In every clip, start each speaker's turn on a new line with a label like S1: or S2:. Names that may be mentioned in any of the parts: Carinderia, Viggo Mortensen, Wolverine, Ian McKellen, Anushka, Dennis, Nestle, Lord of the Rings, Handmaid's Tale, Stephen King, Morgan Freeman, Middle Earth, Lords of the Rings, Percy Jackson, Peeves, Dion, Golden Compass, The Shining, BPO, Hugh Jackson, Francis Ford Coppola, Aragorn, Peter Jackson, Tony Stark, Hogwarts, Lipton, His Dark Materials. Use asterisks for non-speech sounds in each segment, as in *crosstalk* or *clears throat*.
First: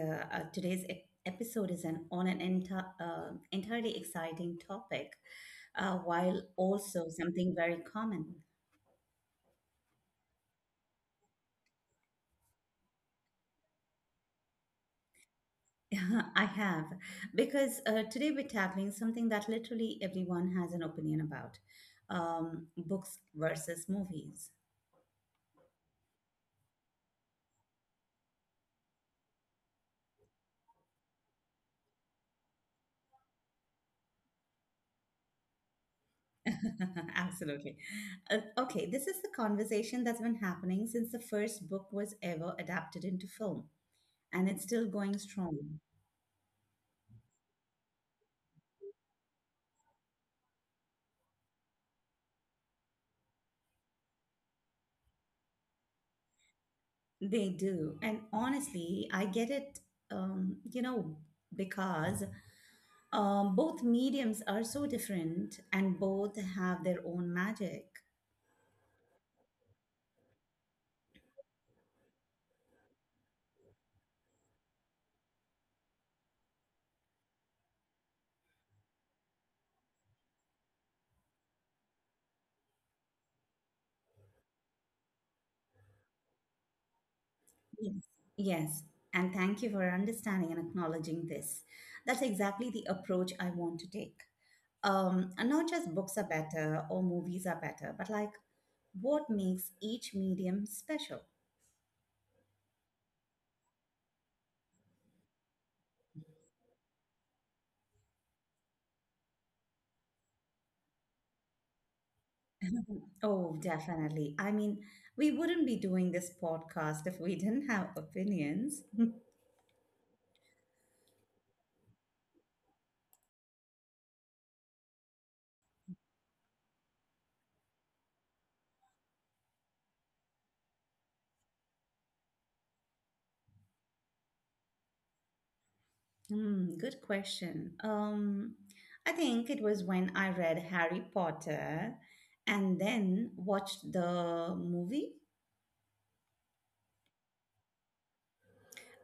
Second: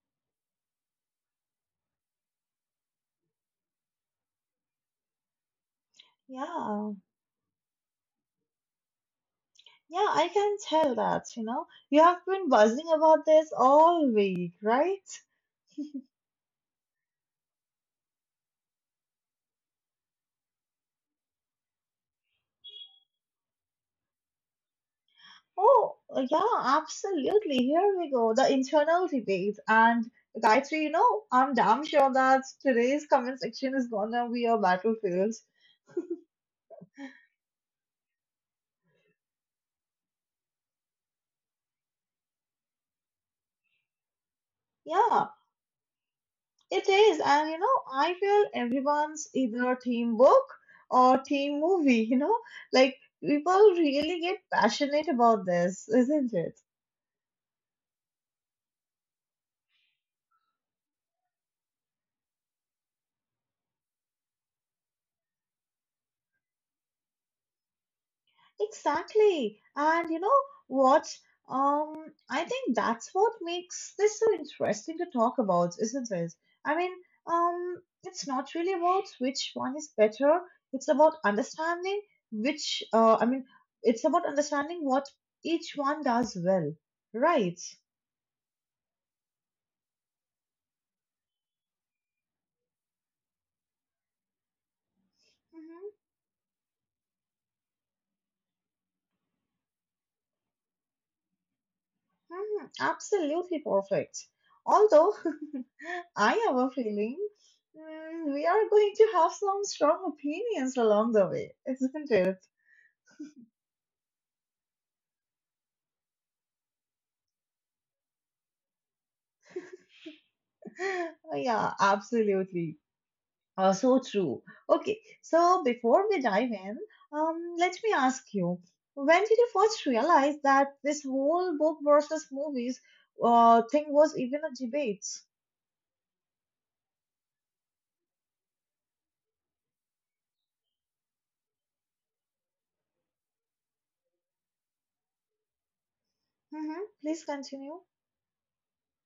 S1: today's episode is on an entirely exciting topic, while
S2: Yeah,
S1: also something very common.
S2: yeah, I can tell that, you know. You have been buzzing about this all week, right?
S1: *laughs* I have, because today we're tackling something that literally everyone has an opinion about, books versus movies.
S2: Oh, absolutely. Here we go, the internal debate. And Gayatri, I'm damn sure that today's comment section is gonna be a battlefield.
S1: *laughs* Absolutely. Okay, this is the conversation that's been happening since the first book was ever adapted into film, and it's still
S2: Yeah,
S1: going strong.
S2: it is. And you know, I feel everyone's either team book or team movie, you know? Like people really get passionate about this, isn't it?
S1: They do. And honestly, I get it, um, you know, because both mediums are so different and both have their own magic.
S2: Exactly. And you know what? I think that's what makes this so interesting to talk about, isn't it? I mean, it's not really about which one is better. It's about understanding which, uh, I mean, it's about understanding what each one does well, right?
S1: Yes. Yes. And thank you for understanding and acknowledging this. That's exactly the approach I want to take. And not just
S2: Mm-hmm.
S1: books are better or movies are better, but like what makes each medium special?
S2: Mhm, Absolutely perfect. Although *laughs* I have a feeling we are going to have some strong opinions along the way, isn't it?
S1: Oh, definitely. I mean, we wouldn't be doing this podcast if we didn't have opinions. *laughs*
S2: *laughs* Yeah, absolutely. So true. Okay, so before we dive in, let me ask you, when did you first realize that this whole book versus movies thing was even a debate?
S1: Hmm, good question. I think it was when I read Harry Potter and then watched the movie.
S2: Hmm Please continue.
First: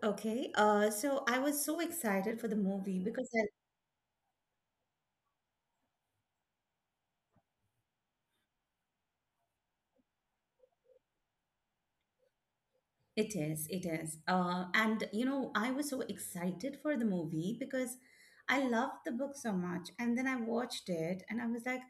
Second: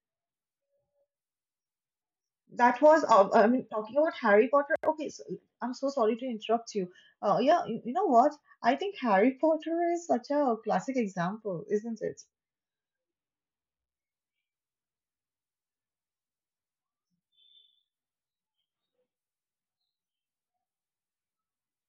S1: Okay, so I was so excited for the
S2: That
S1: movie
S2: was
S1: because
S2: I mean Talking about Harry Potter, okay, so I'm so sorry to interrupt you. Yeah, you know what, I think Harry Potter is such a classic example, isn't it?
S1: it is, it is. And you know, I was so excited for the movie because I loved the book so much. And then I watched it and I was like,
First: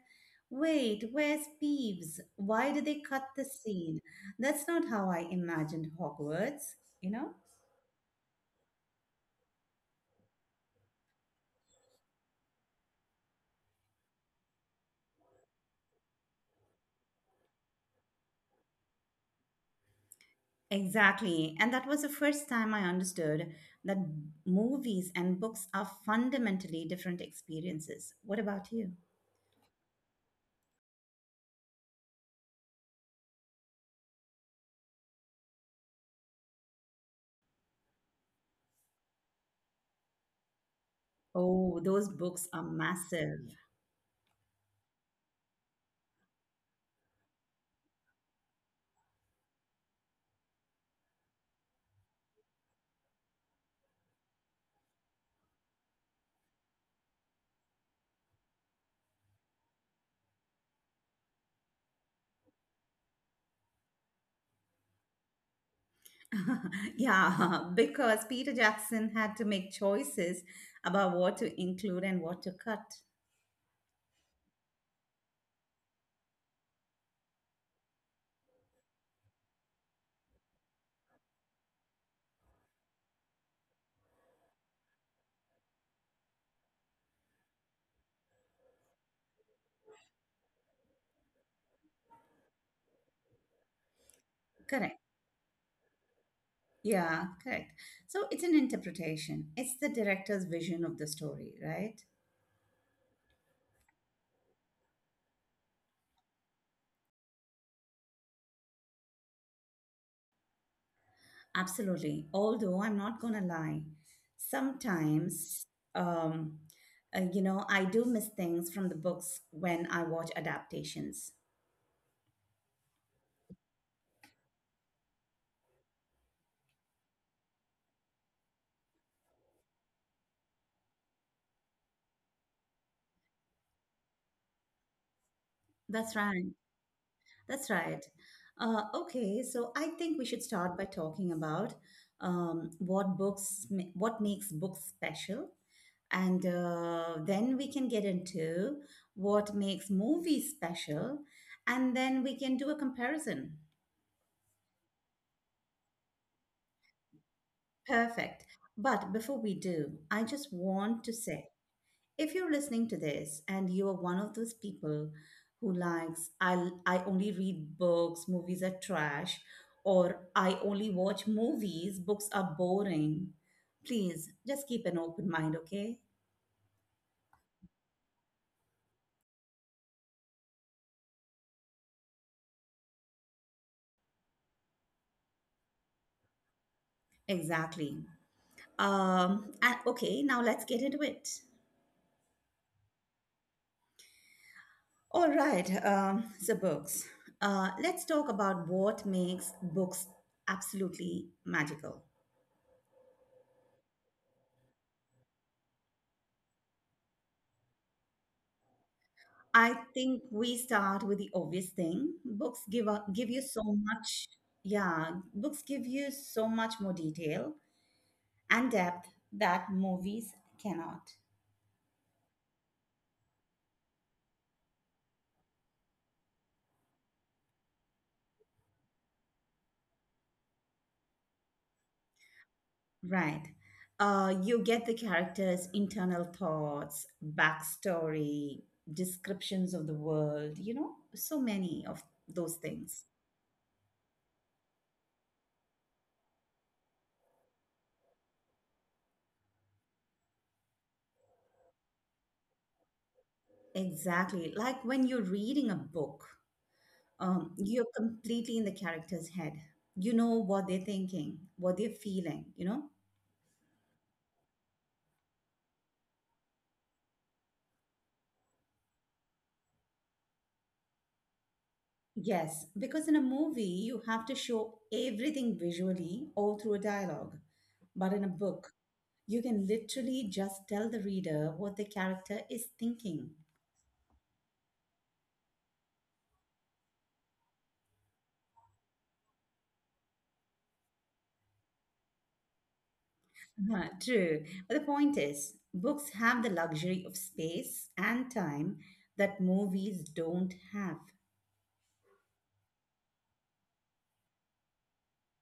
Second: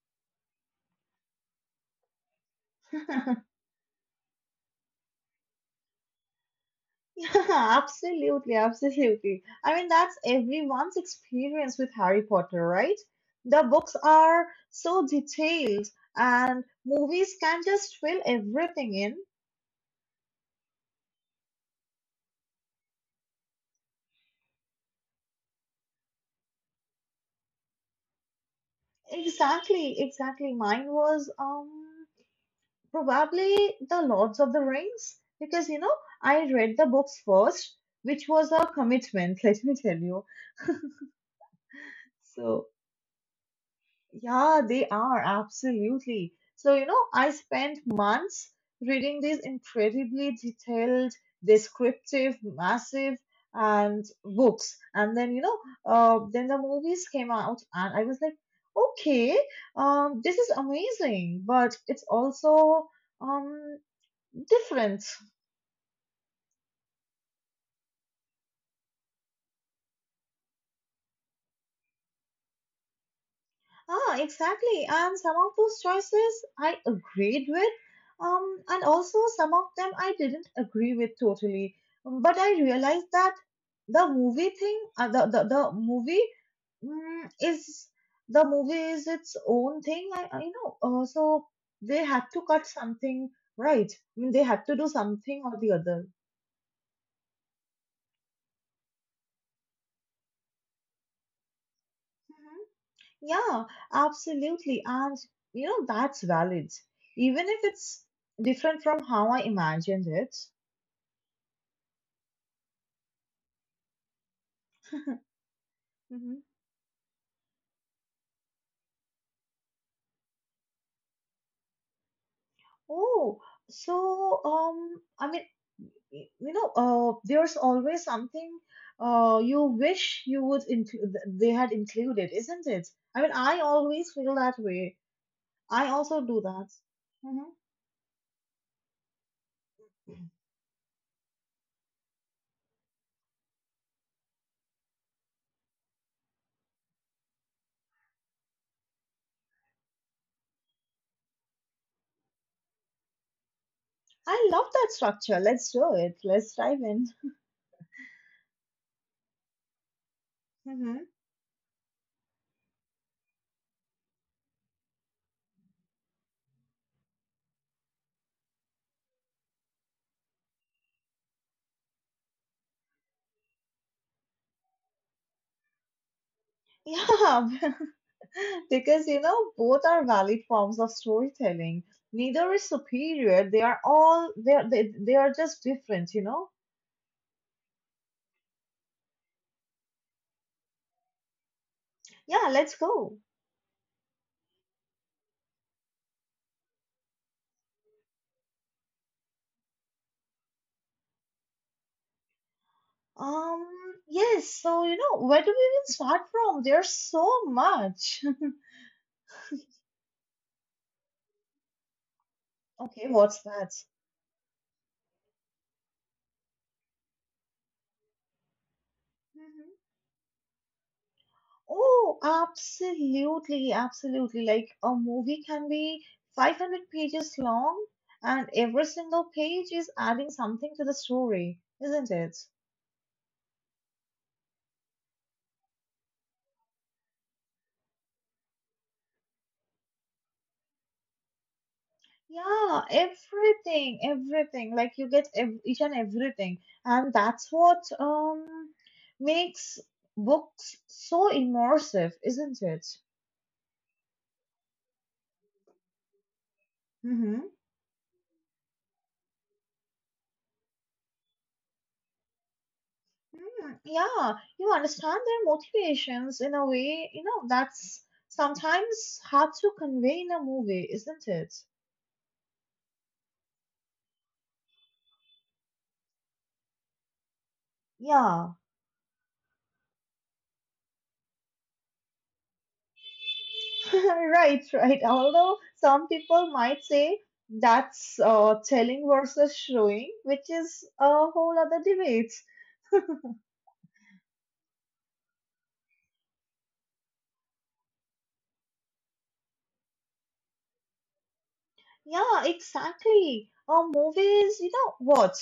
S1: wait, where's Peeves? Why did they cut the
S2: *laughs*
S1: scene? That's not how I imagined Hogwarts, you know?
S2: Yeah, absolutely, absolutely. I mean, that's everyone's experience with Harry Potter, right? The books are so detailed and movies can just fill everything in.
S1: Exactly. And that was the first time I understood that movies and books are fundamentally different experiences. What about you?
S2: Exactly, exactly. Mine was probably the Lords of the Rings, because you know, I read the books first, which was a commitment, *laughs* let me tell you.
S1: Oh, those books are
S2: So,
S1: massive.
S2: yeah, they are absolutely. So, you know, I spent months reading these incredibly detailed, descriptive, massive, and books. And then, then the movies came out, and I was like, okay, this is amazing, but it's also um different.
S1: *laughs* Yeah, *laughs* because Peter Jackson had to make choices about what to include and what to cut.
S2: Ah, exactly. And some of those choices I agreed with, and also some of them I didn't agree with totally. But I realized that the movie thing, the movie, mm, is the movie is its own thing. I you know. So They had to cut something, right. I mean, they had to do
S1: Correct.
S2: something or the other.
S1: Yeah, correct. So it's an interpretation, it's the director's vision of the story, right?
S2: Yeah, absolutely. And you know, that's valid, even if it's different from how I imagined it.
S1: Absolutely. Although I'm not going to lie, sometimes,
S2: Hmm
S1: um, I do miss things from the books when I watch adaptations.
S2: Oh, so um, I mean, there's always something you wish you would include they had included, isn't it? I mean, I always feel that way. I
S1: That's
S2: also do
S1: right.
S2: that. Hmm
S1: That's right. Okay, so I think we should start by talking about what what makes books special, and then we can get into what makes movies special, and then we can do a comparison.
S2: I love that structure. Let's do it. Let's dive in.
S1: Perfect. But before we do, I just
S2: Hmm
S1: want to say if you're listening to this and you are one of those people who likes, I only read books, movies are trash, or I only watch movies, books are boring, please just keep an open mind, okay?
S2: *laughs* Yeah, *laughs* *laughs* because you know, both are valid forms of storytelling. Neither is superior. They are all they are just different, you know.
S1: Exactly. And okay, now let's get into it.
S2: Yeah, let's go.
S1: All right, so books. Let's talk about what makes books absolutely magical.
S2: Um yes, so you know, where do we even start from? There's so much. *laughs*
S1: I think we start with the obvious thing.
S2: Okay,
S1: Give
S2: what's
S1: you so
S2: that?
S1: much, yeah, books give you so much more detail and depth
S2: Mhm.
S1: that movies cannot.
S2: Oh, absolutely, absolutely. Like a movie can be 500 pages long and every single page is adding something to the story, isn't it?
S1: Right. You get the characters' internal thoughts, backstory, descriptions of the world, you know, so many of those
S2: Yeah,
S1: things.
S2: everything, everything. Like each and everything, and that's what makes books so immersive, isn't it?
S1: Exactly. Like when you're reading a book,
S2: Hmm
S1: you're completely in the character's head. You know what they're thinking, what they're feeling, you know?
S2: Yeah, you understand their motivations in a way, you know, that's sometimes hard to convey in a movie, isn't it?
S1: Yes, because in a movie, you have to show everything visually or through a dialogue. But in a
S2: Yeah,
S1: book, you can literally just tell the reader what the character is thinking.
S2: *laughs* right, right. Although some people might say that's telling versus showing, which is a whole other debate.
S1: True. But the point is, books have the luxury of space and time that movies don't have.
S2: Yeah, exactly. A movie you know, what,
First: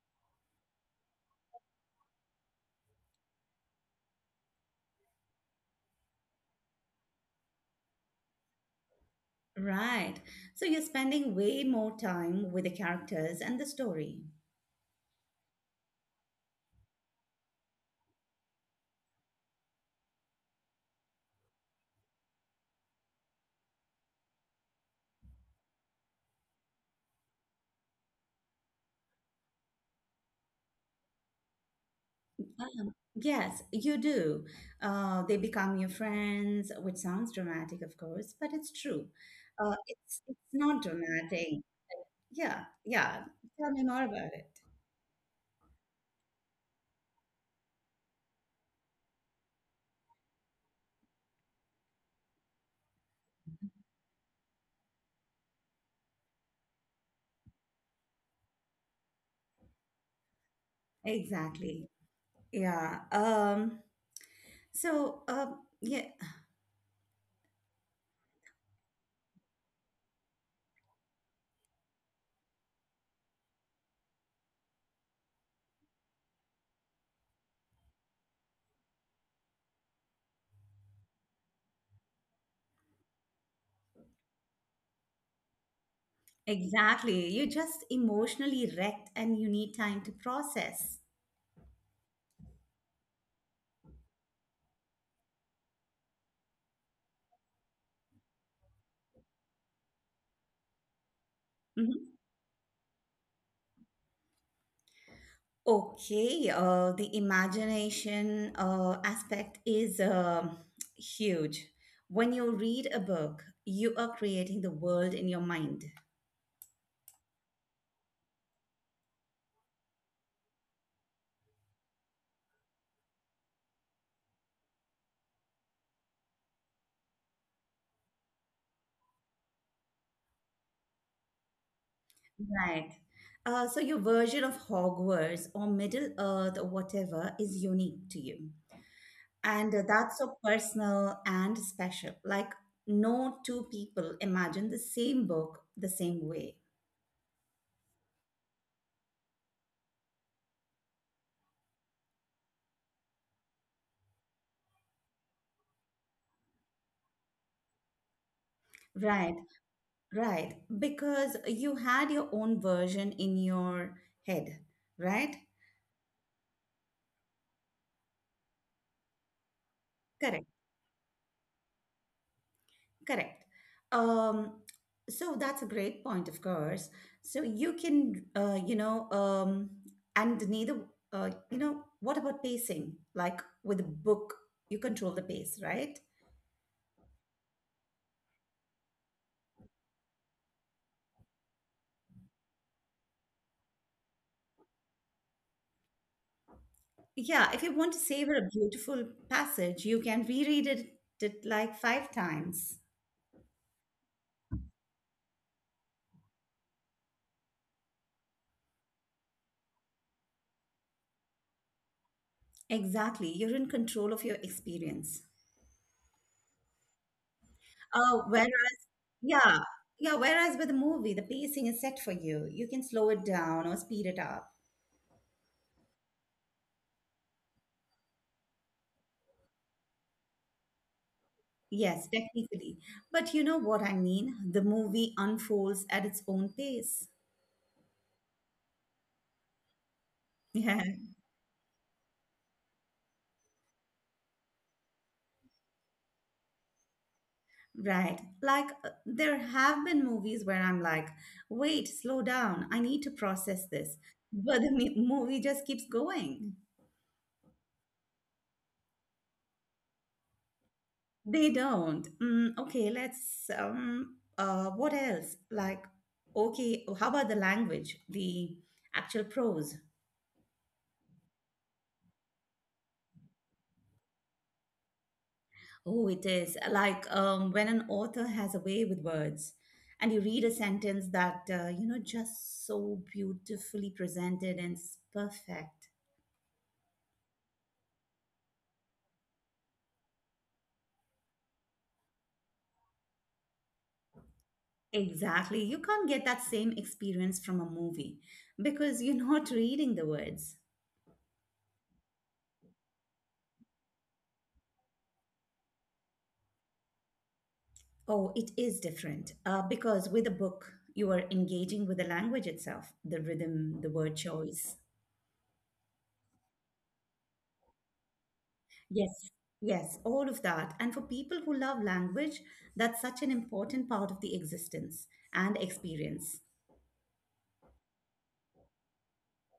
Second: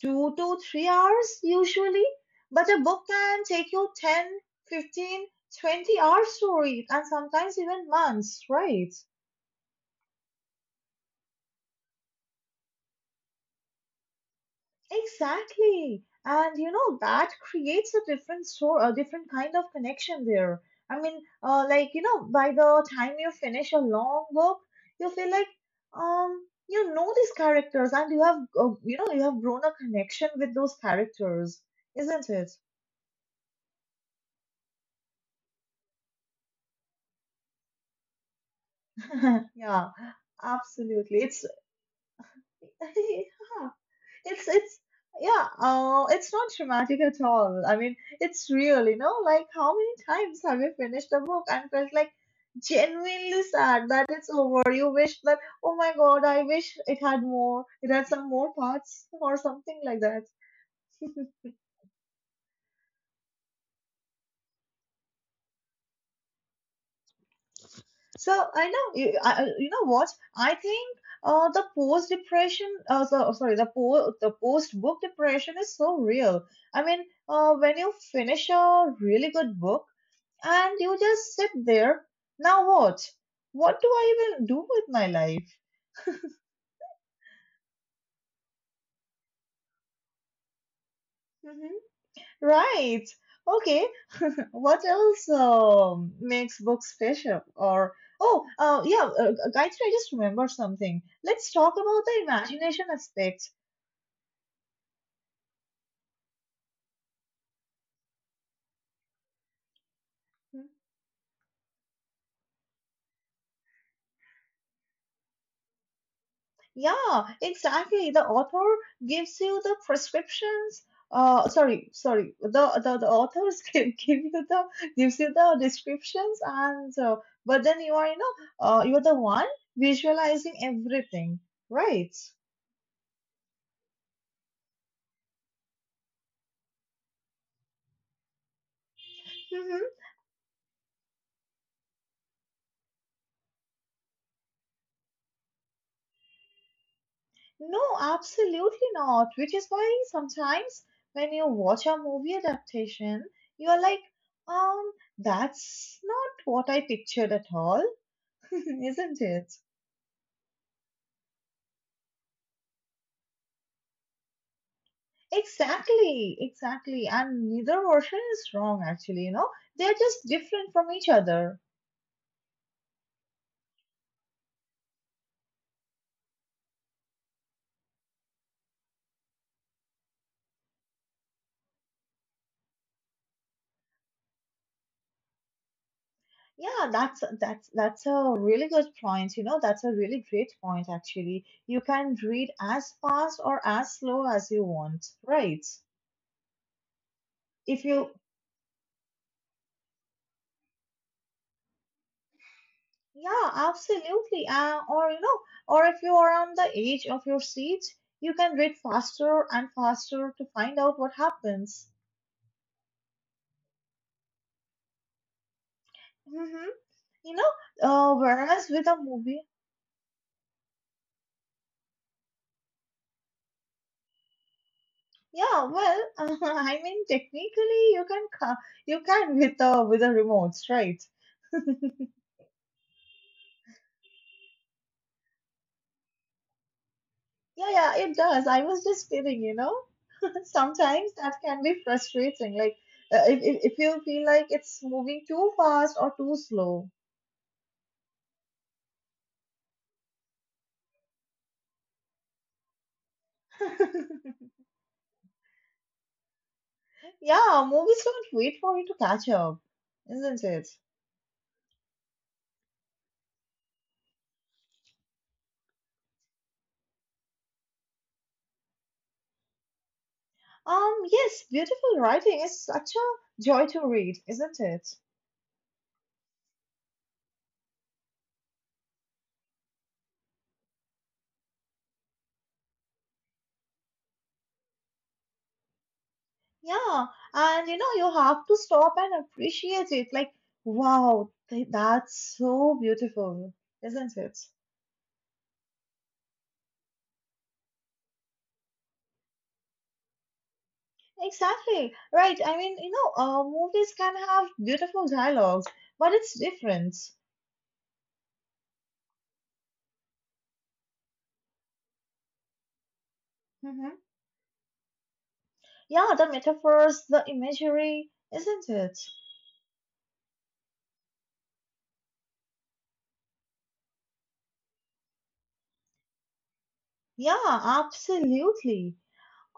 S2: 2 to 3 hours usually, but a book can take you 10, 15, 20 hours to read, and sometimes even months, right?
S1: Right. So you're spending way more time with the characters and the story.
S2: Exactly. And you know, that creates a different kind of connection there. I mean, you know, by the time you finish a long book, you feel like, you know these characters and you have grown a connection with those characters, isn't it?
S1: Yes, you do. They become your friends, which sounds dramatic, of course, but it's true.
S2: *laughs*
S1: Uh,
S2: Yeah,
S1: it's it's not
S2: absolutely.
S1: dramatic. Yeah,
S2: *laughs*
S1: yeah.
S2: Yeah,
S1: Tell me more about
S2: It's
S1: it.
S2: it's yeah, it's not dramatic at all. I mean, it's real, you know, like how many times have you finished a book and felt like genuinely sad that it's over? You wish that, oh my God, I wish it had more, it had some more parts or something like that.
S1: Exactly. Yeah. So, uh, yeah,
S2: So I know, you, I- you know what? I think the po the post book depression is so real. I mean, when you finish a really good book. And you just sit there. Now what? What do I even do with my life?
S1: exactly. You're just emotionally wrecked and you need time to process.
S2: Hmm Right. Okay. *laughs* What else makes books special? Gayatri, I just remembered something. Let's talk about
S1: Mhm.
S2: the imagination aspect.
S1: Okay, the imagination aspect is huge. When you read a book, you are creating the world in your mind.
S2: Yeah, exactly. The author gives you the prescriptions. Sorry, sorry. The authors *laughs* gives you the descriptions, and but then you are you know you're the one visualizing everything, right?
S1: Right. So your version of Hogwarts or Middle Earth or whatever is unique to you. And
S2: hmm
S1: that's so personal and special. Like, no two people imagine the same book the same way.
S2: No, absolutely not. Which is why sometimes when you watch a movie adaptation, you are like, um, that's not what I pictured at all, *laughs* isn't
S1: Right,
S2: it?
S1: right. Because you had your own version in your head, right?
S2: Exactly, exactly. And neither version is wrong actually, you know. They're just
S1: Correct,
S2: different from each other.
S1: correct. Um, so that's a great point, of course. So you can, you know, and neither, you know, what about pacing? Like with a book, you control the pace, right?
S2: Yeah, that's a really good point, you know. That's a really great point actually. You can read as fast or as slow as you want, right?
S1: Yeah, if you
S2: If
S1: want to
S2: you
S1: savor a beautiful passage, you can reread it like five times.
S2: Yeah, absolutely. Or you know, or if you are on the edge of your seat, you can read faster and faster to find out what happens.
S1: Exactly. You're in control of your experience.
S2: Mm-hmm. you know,
S1: Oh, whereas,
S2: Whereas with a movie,
S1: yeah, yeah, whereas with a movie, the pacing is set for you. You can slow it down or speed it up.
S2: yeah, well, *laughs* I mean, technically, you can with the remotes, right?
S1: Yes, technically. But you know what I mean? The movie unfolds at its own pace.
S2: Yeah, yeah, it does. I was just kidding, you know. *laughs*
S1: *laughs*
S2: Sometimes that can be frustrating, like if you feel like it's moving too fast or too slow.
S1: Right. Like there have been movies where I'm like, wait, slow down. I need to process this.
S2: *laughs*
S1: But movie just keeps going.
S2: Yeah, movies don't wait for you to catch up, isn't it?
S1: They don't. Okay, let's what else? Okay, how about the language, the actual prose?
S2: Yes, beautiful writing is such a joy to read, isn't it?
S1: Oh, it is like when an author has a way with words and you read a sentence that you know just so beautifully presented and it's perfect.
S2: Yeah, and you know, you have to stop and appreciate it. Like, wow, that's so beautiful, isn't it?
S1: Exactly. You can't get that same experience from a movie because you're *laughs* not reading the words.
S2: Exactly, right. I mean, you know, movies can have beautiful dialogues, but it's different.
S1: Oh, it is different because with a book, you are engaging with the language itself, the rhythm, the
S2: Hmm
S1: word choice.
S2: Yeah, the metaphors, the imagery, isn't it?
S1: Yes, yes, all of that. And for people who love language, that's such an important part of the existence and experience.
S2: Yeah, absolutely.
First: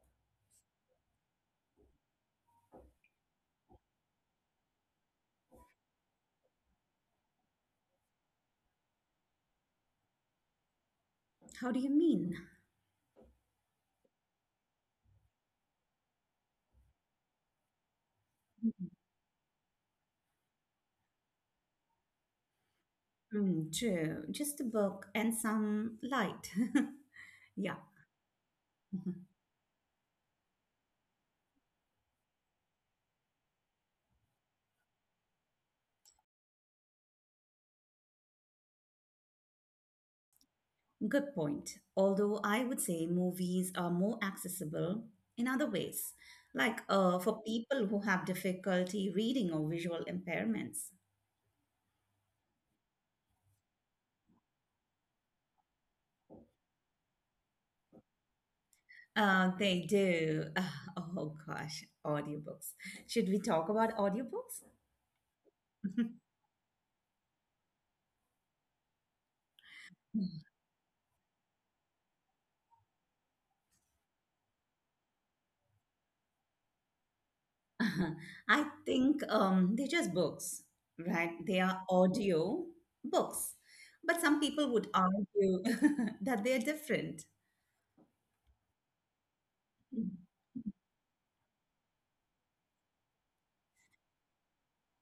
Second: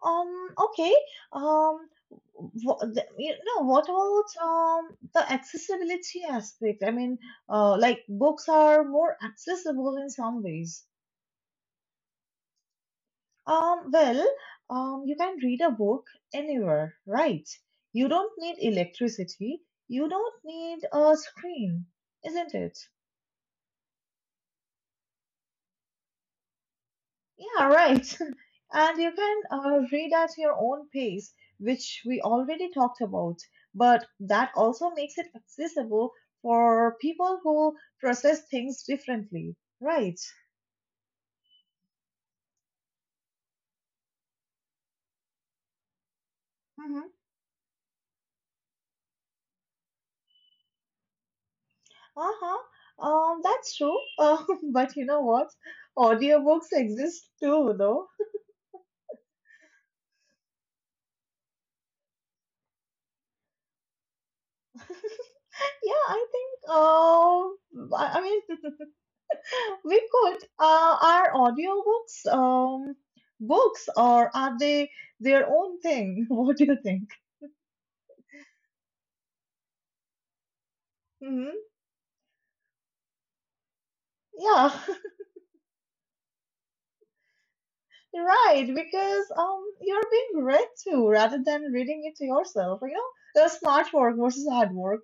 S2: Okay. Um, what about the accessibility aspect? I mean, like books are more accessible in some ways.
S1: How do you mean?
S2: Um, well, you can read a book anywhere, right? You don't need electricity. You don't need a screen, isn't it?
S1: Mm, true. Just a book and some light. *laughs*
S2: Yeah,
S1: Yeah.
S2: right. And you
S1: Mm-hmm.
S2: can read at your own pace, which we already talked about, but that also makes it accessible for people who process things differently, right?
S1: Good point. Although I would say movies are more accessible in other ways, like
S2: Mm-hmm.
S1: for people who have difficulty reading or visual impairments.
S2: Uh-huh. That's true. *laughs* But you know what? Audiobooks exist too, though.
S1: They do. *laughs* Oh gosh, audiobooks. Should we talk about audiobooks?
S2: Yeah,
S1: *laughs*
S2: I think *laughs* we could are audiobooks books or are they their own thing? *laughs* What do you think?
S1: I think they're just books, right? They are audio books. But some
S2: Yeah,
S1: people would
S2: *laughs*
S1: argue *laughs* that they're different.
S2: right, because you're being read to rather than reading it to yourself, you know? The smart work versus hard work.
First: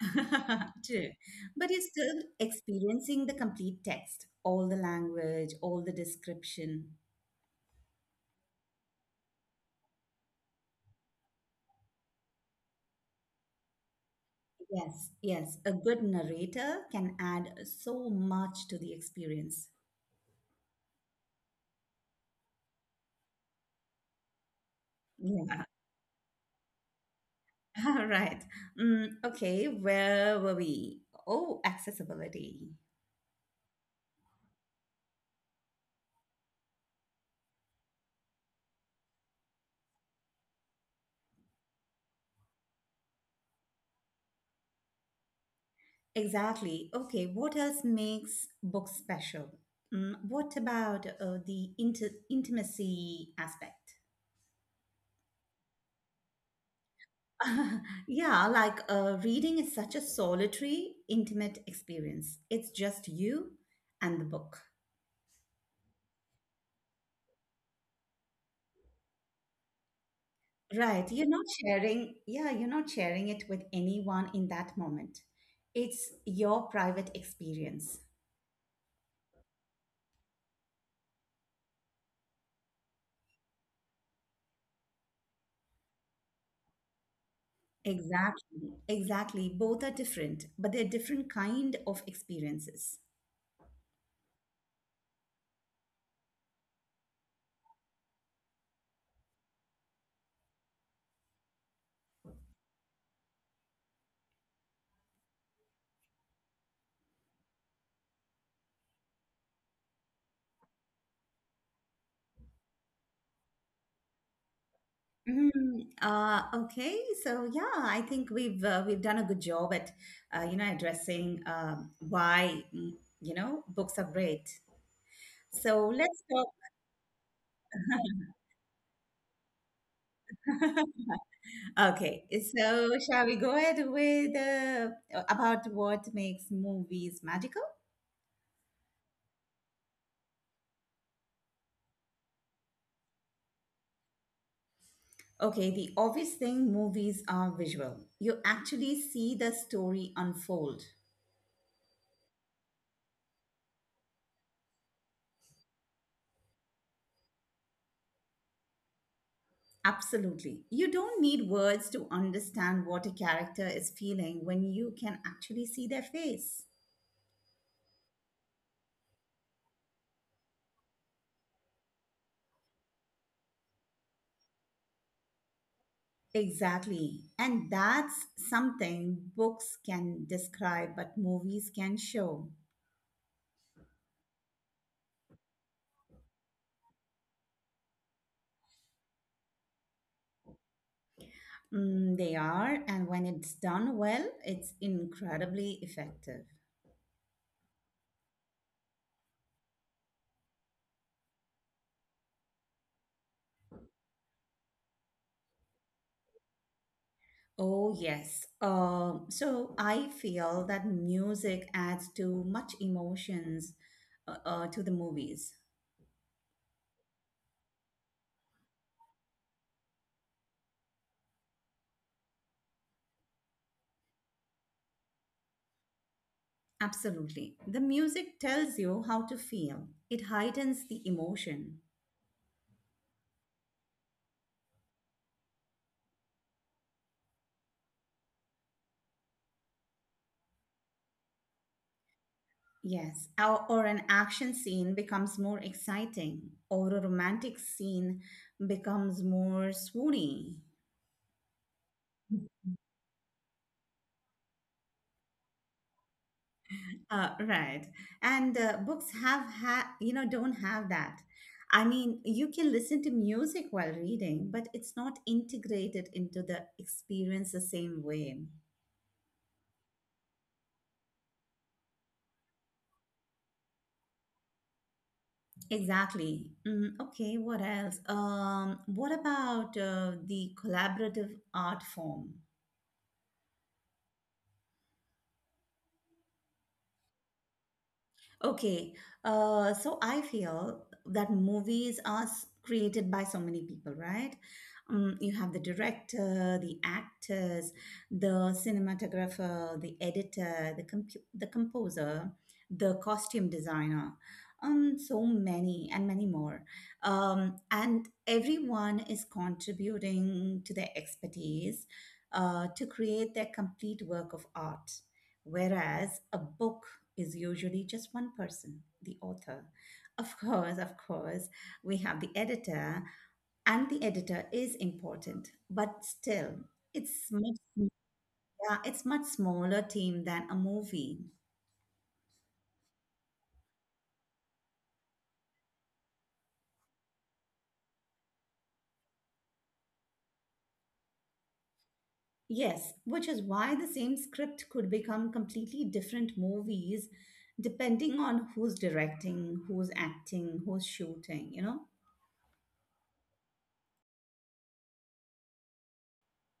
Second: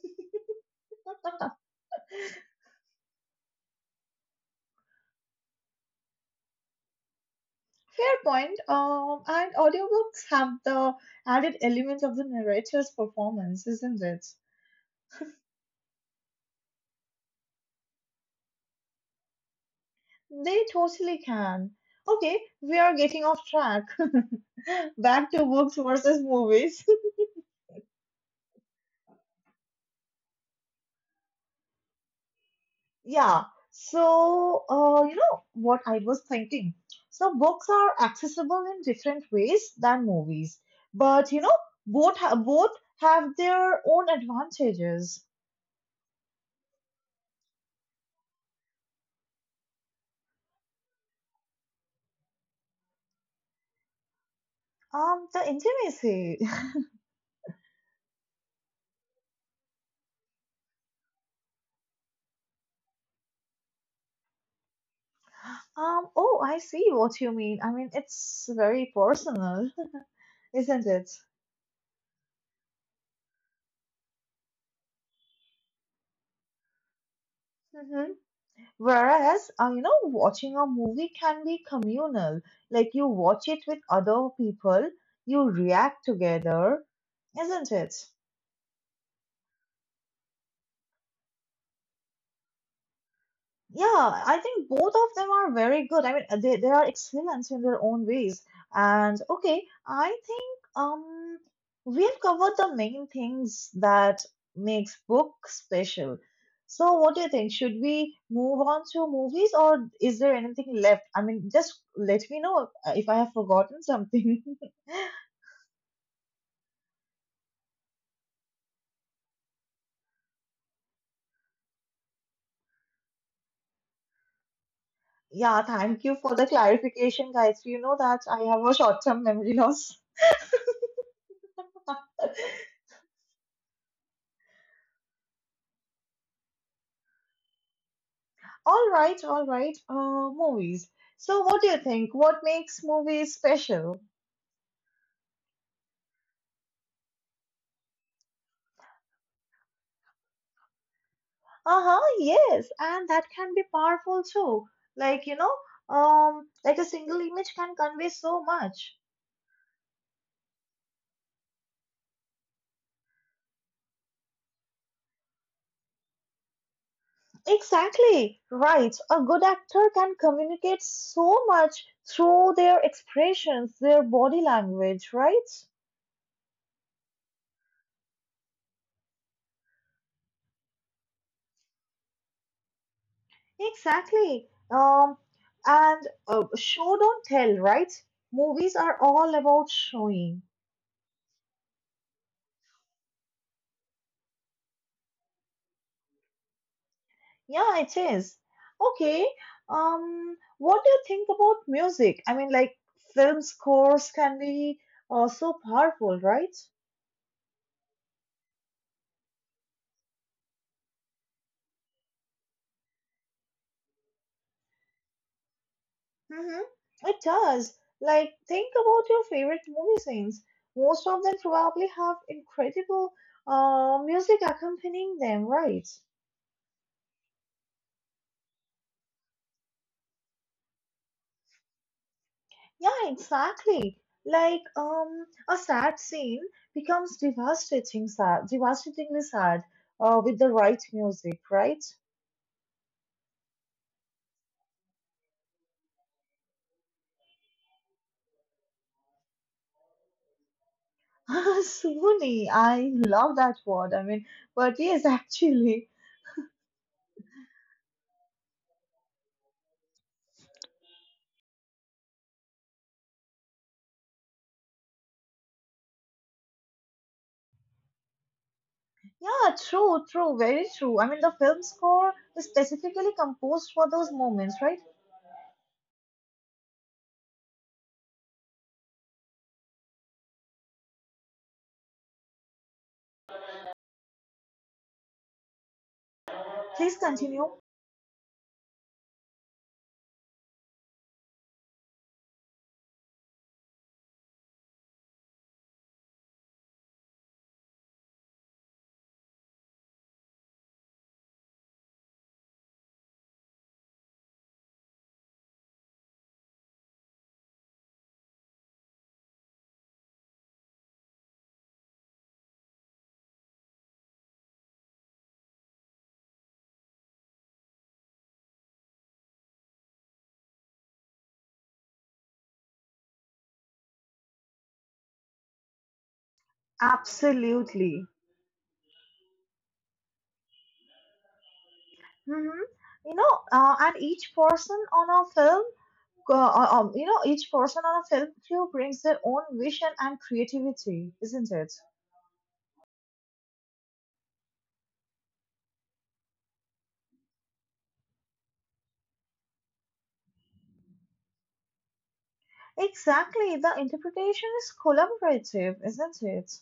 S1: *laughs* True.
S2: *laughs*
S1: But you're still experiencing the complete text, all the language, all the description.
S2: Fair point. And audiobooks have the added element of the narrator's performance, isn't it?
S1: Yes, yes. A good narrator can add so much to the experience.
S2: They totally can. Okay, we are getting off track. *laughs* Back to
S1: Yeah.
S2: books versus movies.
S1: *laughs* All right. Okay, where were we? Oh, accessibility.
S2: Yeah. So, you know what I was thinking? So, books are accessible in different ways than movies, but you know, both have their own advantages.
S1: Exactly. Okay, what else makes books special? Mm, what about intimacy aspect?
S2: The intimacy. *laughs*
S1: *laughs* Yeah, like reading is such a solitary, intimate experience. It's just you and the book.
S2: Oh, I see what you mean. I mean, it's very personal, *laughs* isn't
S1: Right.
S2: it?
S1: You're not sharing, Yeah, you're not sharing it with anyone in that moment. It's your private experience.
S2: Mhm. Whereas, you know, watching a movie can be communal. Like you watch it with other people, you react together, isn't it?
S1: Exactly. Exactly. Both are different, but they're different kind of experiences.
S2: Yeah, I think both of them are very good. I mean, they are excellent in their own ways. And okay, I think um we've covered the main things that makes book special. So what do you think? Should we move on to movies or is there anything left? I mean, just let me know if I have forgotten something. *laughs*
S1: Mhm. Okay, so yeah, I think we've done a good job at you know addressing why you know books are great.
S2: Yeah,
S1: So
S2: thank you
S1: let's
S2: for the
S1: talk.
S2: clarification, guys. You know that I have a short-term memory loss.
S1: Okay,
S2: *laughs*
S1: so shall we go ahead with about what makes movies magical?
S2: All right, all right. Movies. So, what do you think? What makes movies special?
S1: Okay, the obvious thing, movies are visual. You actually see the story unfold.
S2: Uh huh, yes, and that can be powerful too. Like, you know, a single image can convey so much.
S1: Absolutely. You don't need words to understand what a character is feeling when you can actually see their face.
S2: Exactly, right. A good actor can communicate so much through their expressions, their body language, right?
S1: Exactly. And that's something books can describe, but movies can show.
S2: Exactly. And Show don't tell, right? Movies are all about showing.
S1: Mm, they are, and when it's done well, it's incredibly effective.
S2: Yeah, it is. Okay. What do you think about music? I mean, like film scores can be so powerful, right?
S1: Oh, yes. So I feel that music adds too much emotions to the movies.
S2: Mm-hmm. It does. Like, think about your favorite movie scenes. Most of them probably have incredible music accompanying them, right?
S1: Absolutely. The music tells you how to feel, it heightens the emotion.
S2: Yeah, exactly. Like, a sad scene becomes devastatingly sad, with the right music, right?
S1: Yes, or an action scene becomes more exciting, or a romantic scene becomes more swoony.
S2: *laughs* Sony, I love that word. But yes, *laughs* actually,
S1: Right. And books have ha you know, don't have that. I mean, you can listen to music while reading, but it's not integrated into the experience the same way.
S2: yeah, true, true, very true. I mean, the film score is specifically composed for those moments, right?
S1: Exactly. Okay, what else? What about the collaborative art form?
S2: Please continue.
S1: Okay, so I feel that movies are created by so many people, right? You have the director, the actors, the cinematographer, the editor, the composer, the costume designer, so many and many more. And everyone is contributing to their expertise to create their complete work of art, whereas a book is usually just one person, the author. Of course, we have the editor, and the editor is important, but still, it's much
S2: Absolutely.
S1: yeah, it's much smaller team than a movie.
S2: Hmm You know, and each person on a film, you know, each person on a film crew brings their own vision and creativity, isn't it?
S1: Yes, which is why the same script could become completely different movies depending on who's directing, who's acting, who's shooting, you know?
S2: Exactly. The interpretation is collaborative, isn't it?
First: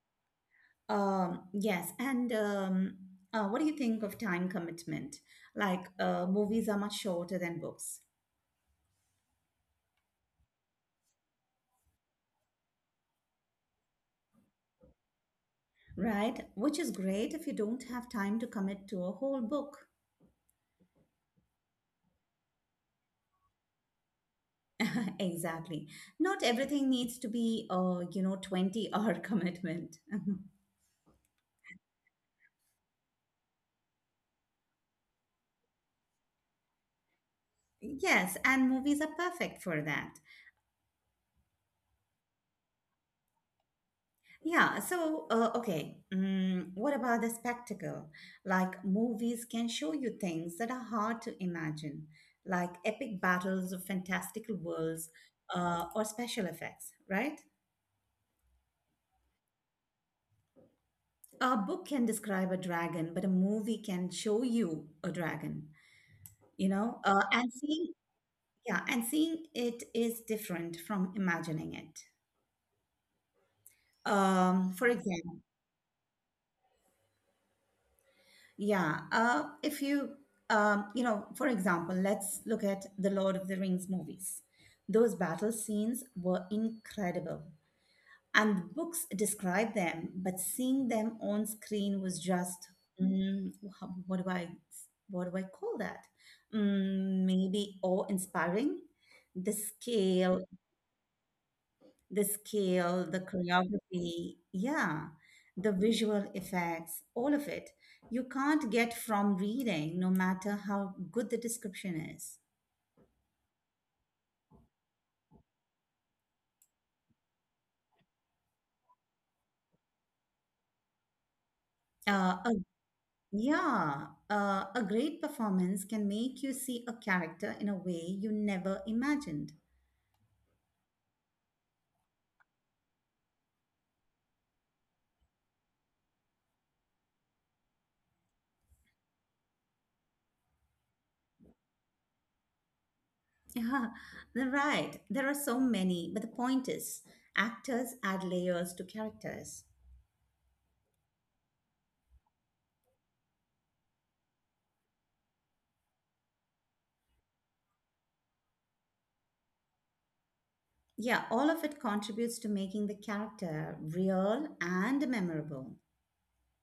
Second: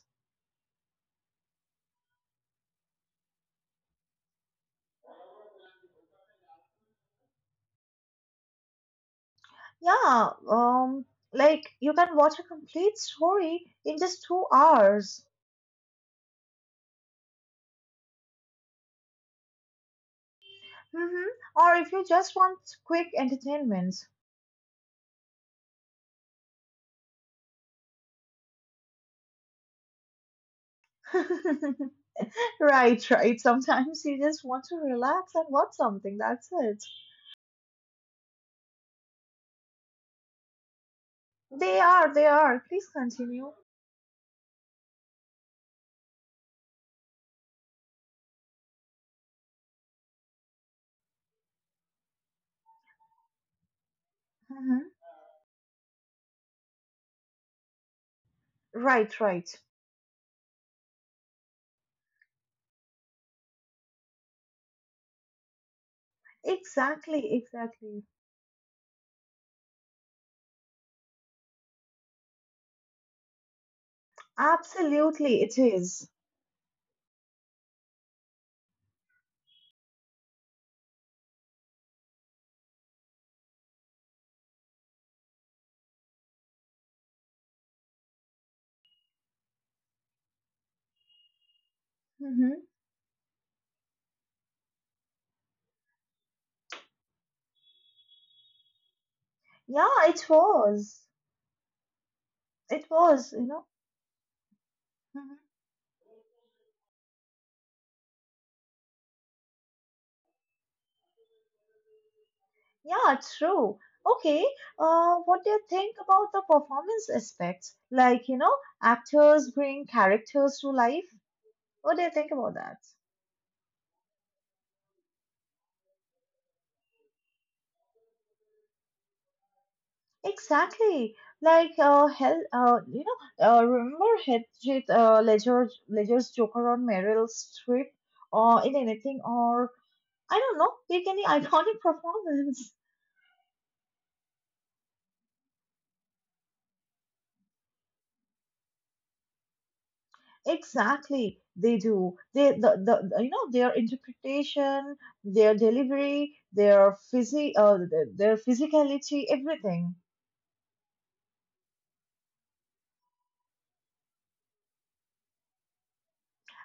S1: Yes, and what do you think of time commitment? Like, movies are much shorter than books,
S2: Yeah, like you can watch a complete story in just 2 hours.
S1: right? Which is great if you don't have time to commit to a whole book.
S2: Hmm Or if you just want quick entertainment.
S1: *laughs* Exactly. Not everything needs to be, 20-hour commitment. *laughs*
S2: *laughs* Right, right. Sometimes you just want to relax and watch something. That's it.
S1: Yes, and movies are perfect for that.
S2: They are, they are. Please continue.
S1: Yeah, so okay, what about the spectacle? Like movies can show you things that are hard to imagine, like epic battles of fantastical
S2: Hmm
S1: worlds or special effects, right?
S2: Right, right.
S1: A book can describe a dragon, but a movie can show you a dragon, you know?
S2: Exactly, exactly.
S1: Yeah, and seeing it is different from imagining it. For example,
S2: Absolutely, it is.
S1: yeah. If you, for example, let's look at the Lord of the Rings movies. Those battle scenes were incredible, and the books describe them, but seeing them on screen was
S2: Mm-hmm.
S1: just, mm, wha- what do I, what do I call that? Maybe awe-inspiring. The
S2: Yeah, it
S1: scale,
S2: was.
S1: the
S2: It
S1: scale, the
S2: was, you know.
S1: choreography, yeah, the visual effects, all of it. You can't get from reading, no matter how good the description is.
S2: Yeah, true. Okay, what do you think about the performance aspects? Like, you know, actors bring characters to life. What do you think
S1: Uh, a,
S2: about that?
S1: yeah, a great performance can make you see a character in a way you never imagined.
S2: Exactly. Like, remember Heath Ledger's Joker on Meryl Streep, or in anything, or I don't know, take any *laughs* iconic performance.
S1: Yeah, they're right. There are so many, but the point is, actors add layers to characters.
S2: Exactly, they do. They the- You know, their interpretation, their delivery, their physicality, everything.
S1: Yeah, all of it contributes to making the character real and memorable.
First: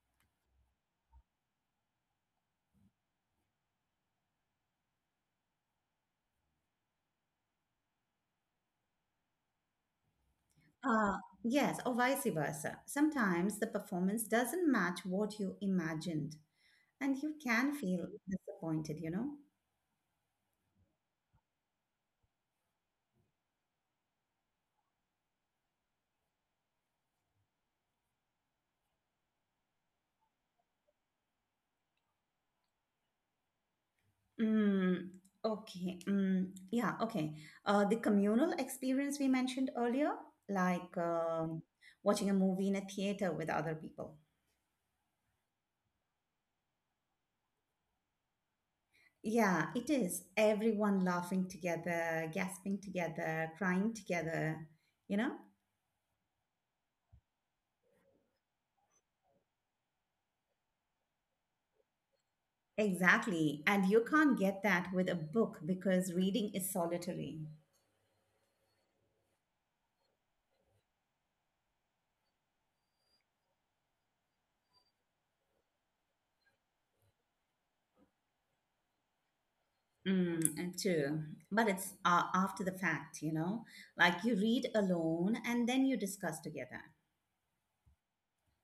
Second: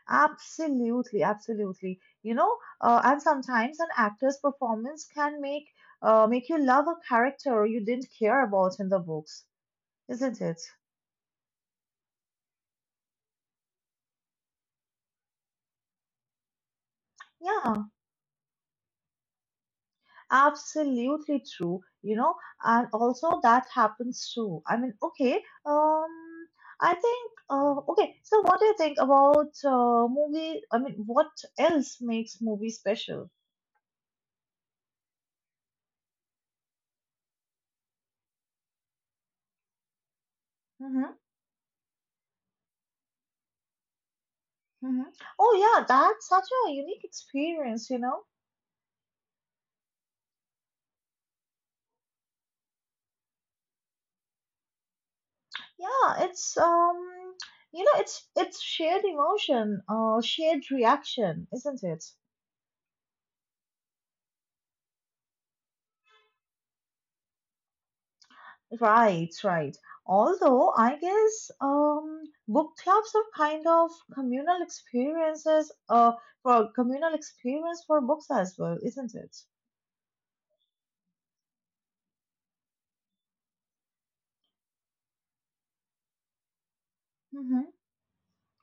S2: Absolutely, absolutely. You know, and sometimes an actor's performance can make make you love a character you didn't care about in the books, isn't it?
S1: Uh, yes, or vice versa. Sometimes the performance doesn't match what you imagined, and you can
S2: Yeah.
S1: feel disappointed, you know?
S2: Absolutely true, you know, and also that happens too. I mean, okay, um, I think, okay, so what do you think about movie? I mean, what else makes movie special?
S1: Mm, okay. Yeah, okay. The communal experience we mentioned earlier, like
S2: Mm-hmm,
S1: watching a movie in a theater with other people.
S2: mm-hmm. Oh yeah, that's such a unique experience, you know.
S1: Yeah, it is. Everyone laughing together, gasping together, crying together, you know?
S2: Yeah, it's you know, it's shared emotion, shared reaction, isn't it?
S1: Exactly. And you can't get that with a book because reading is solitary.
S2: Right, right. Although I guess book clubs are kind of communal experience for books as well, isn't it?
S1: And true. But it's after the fact, you know? Like you read alone and then you discuss together.
S2: Hmm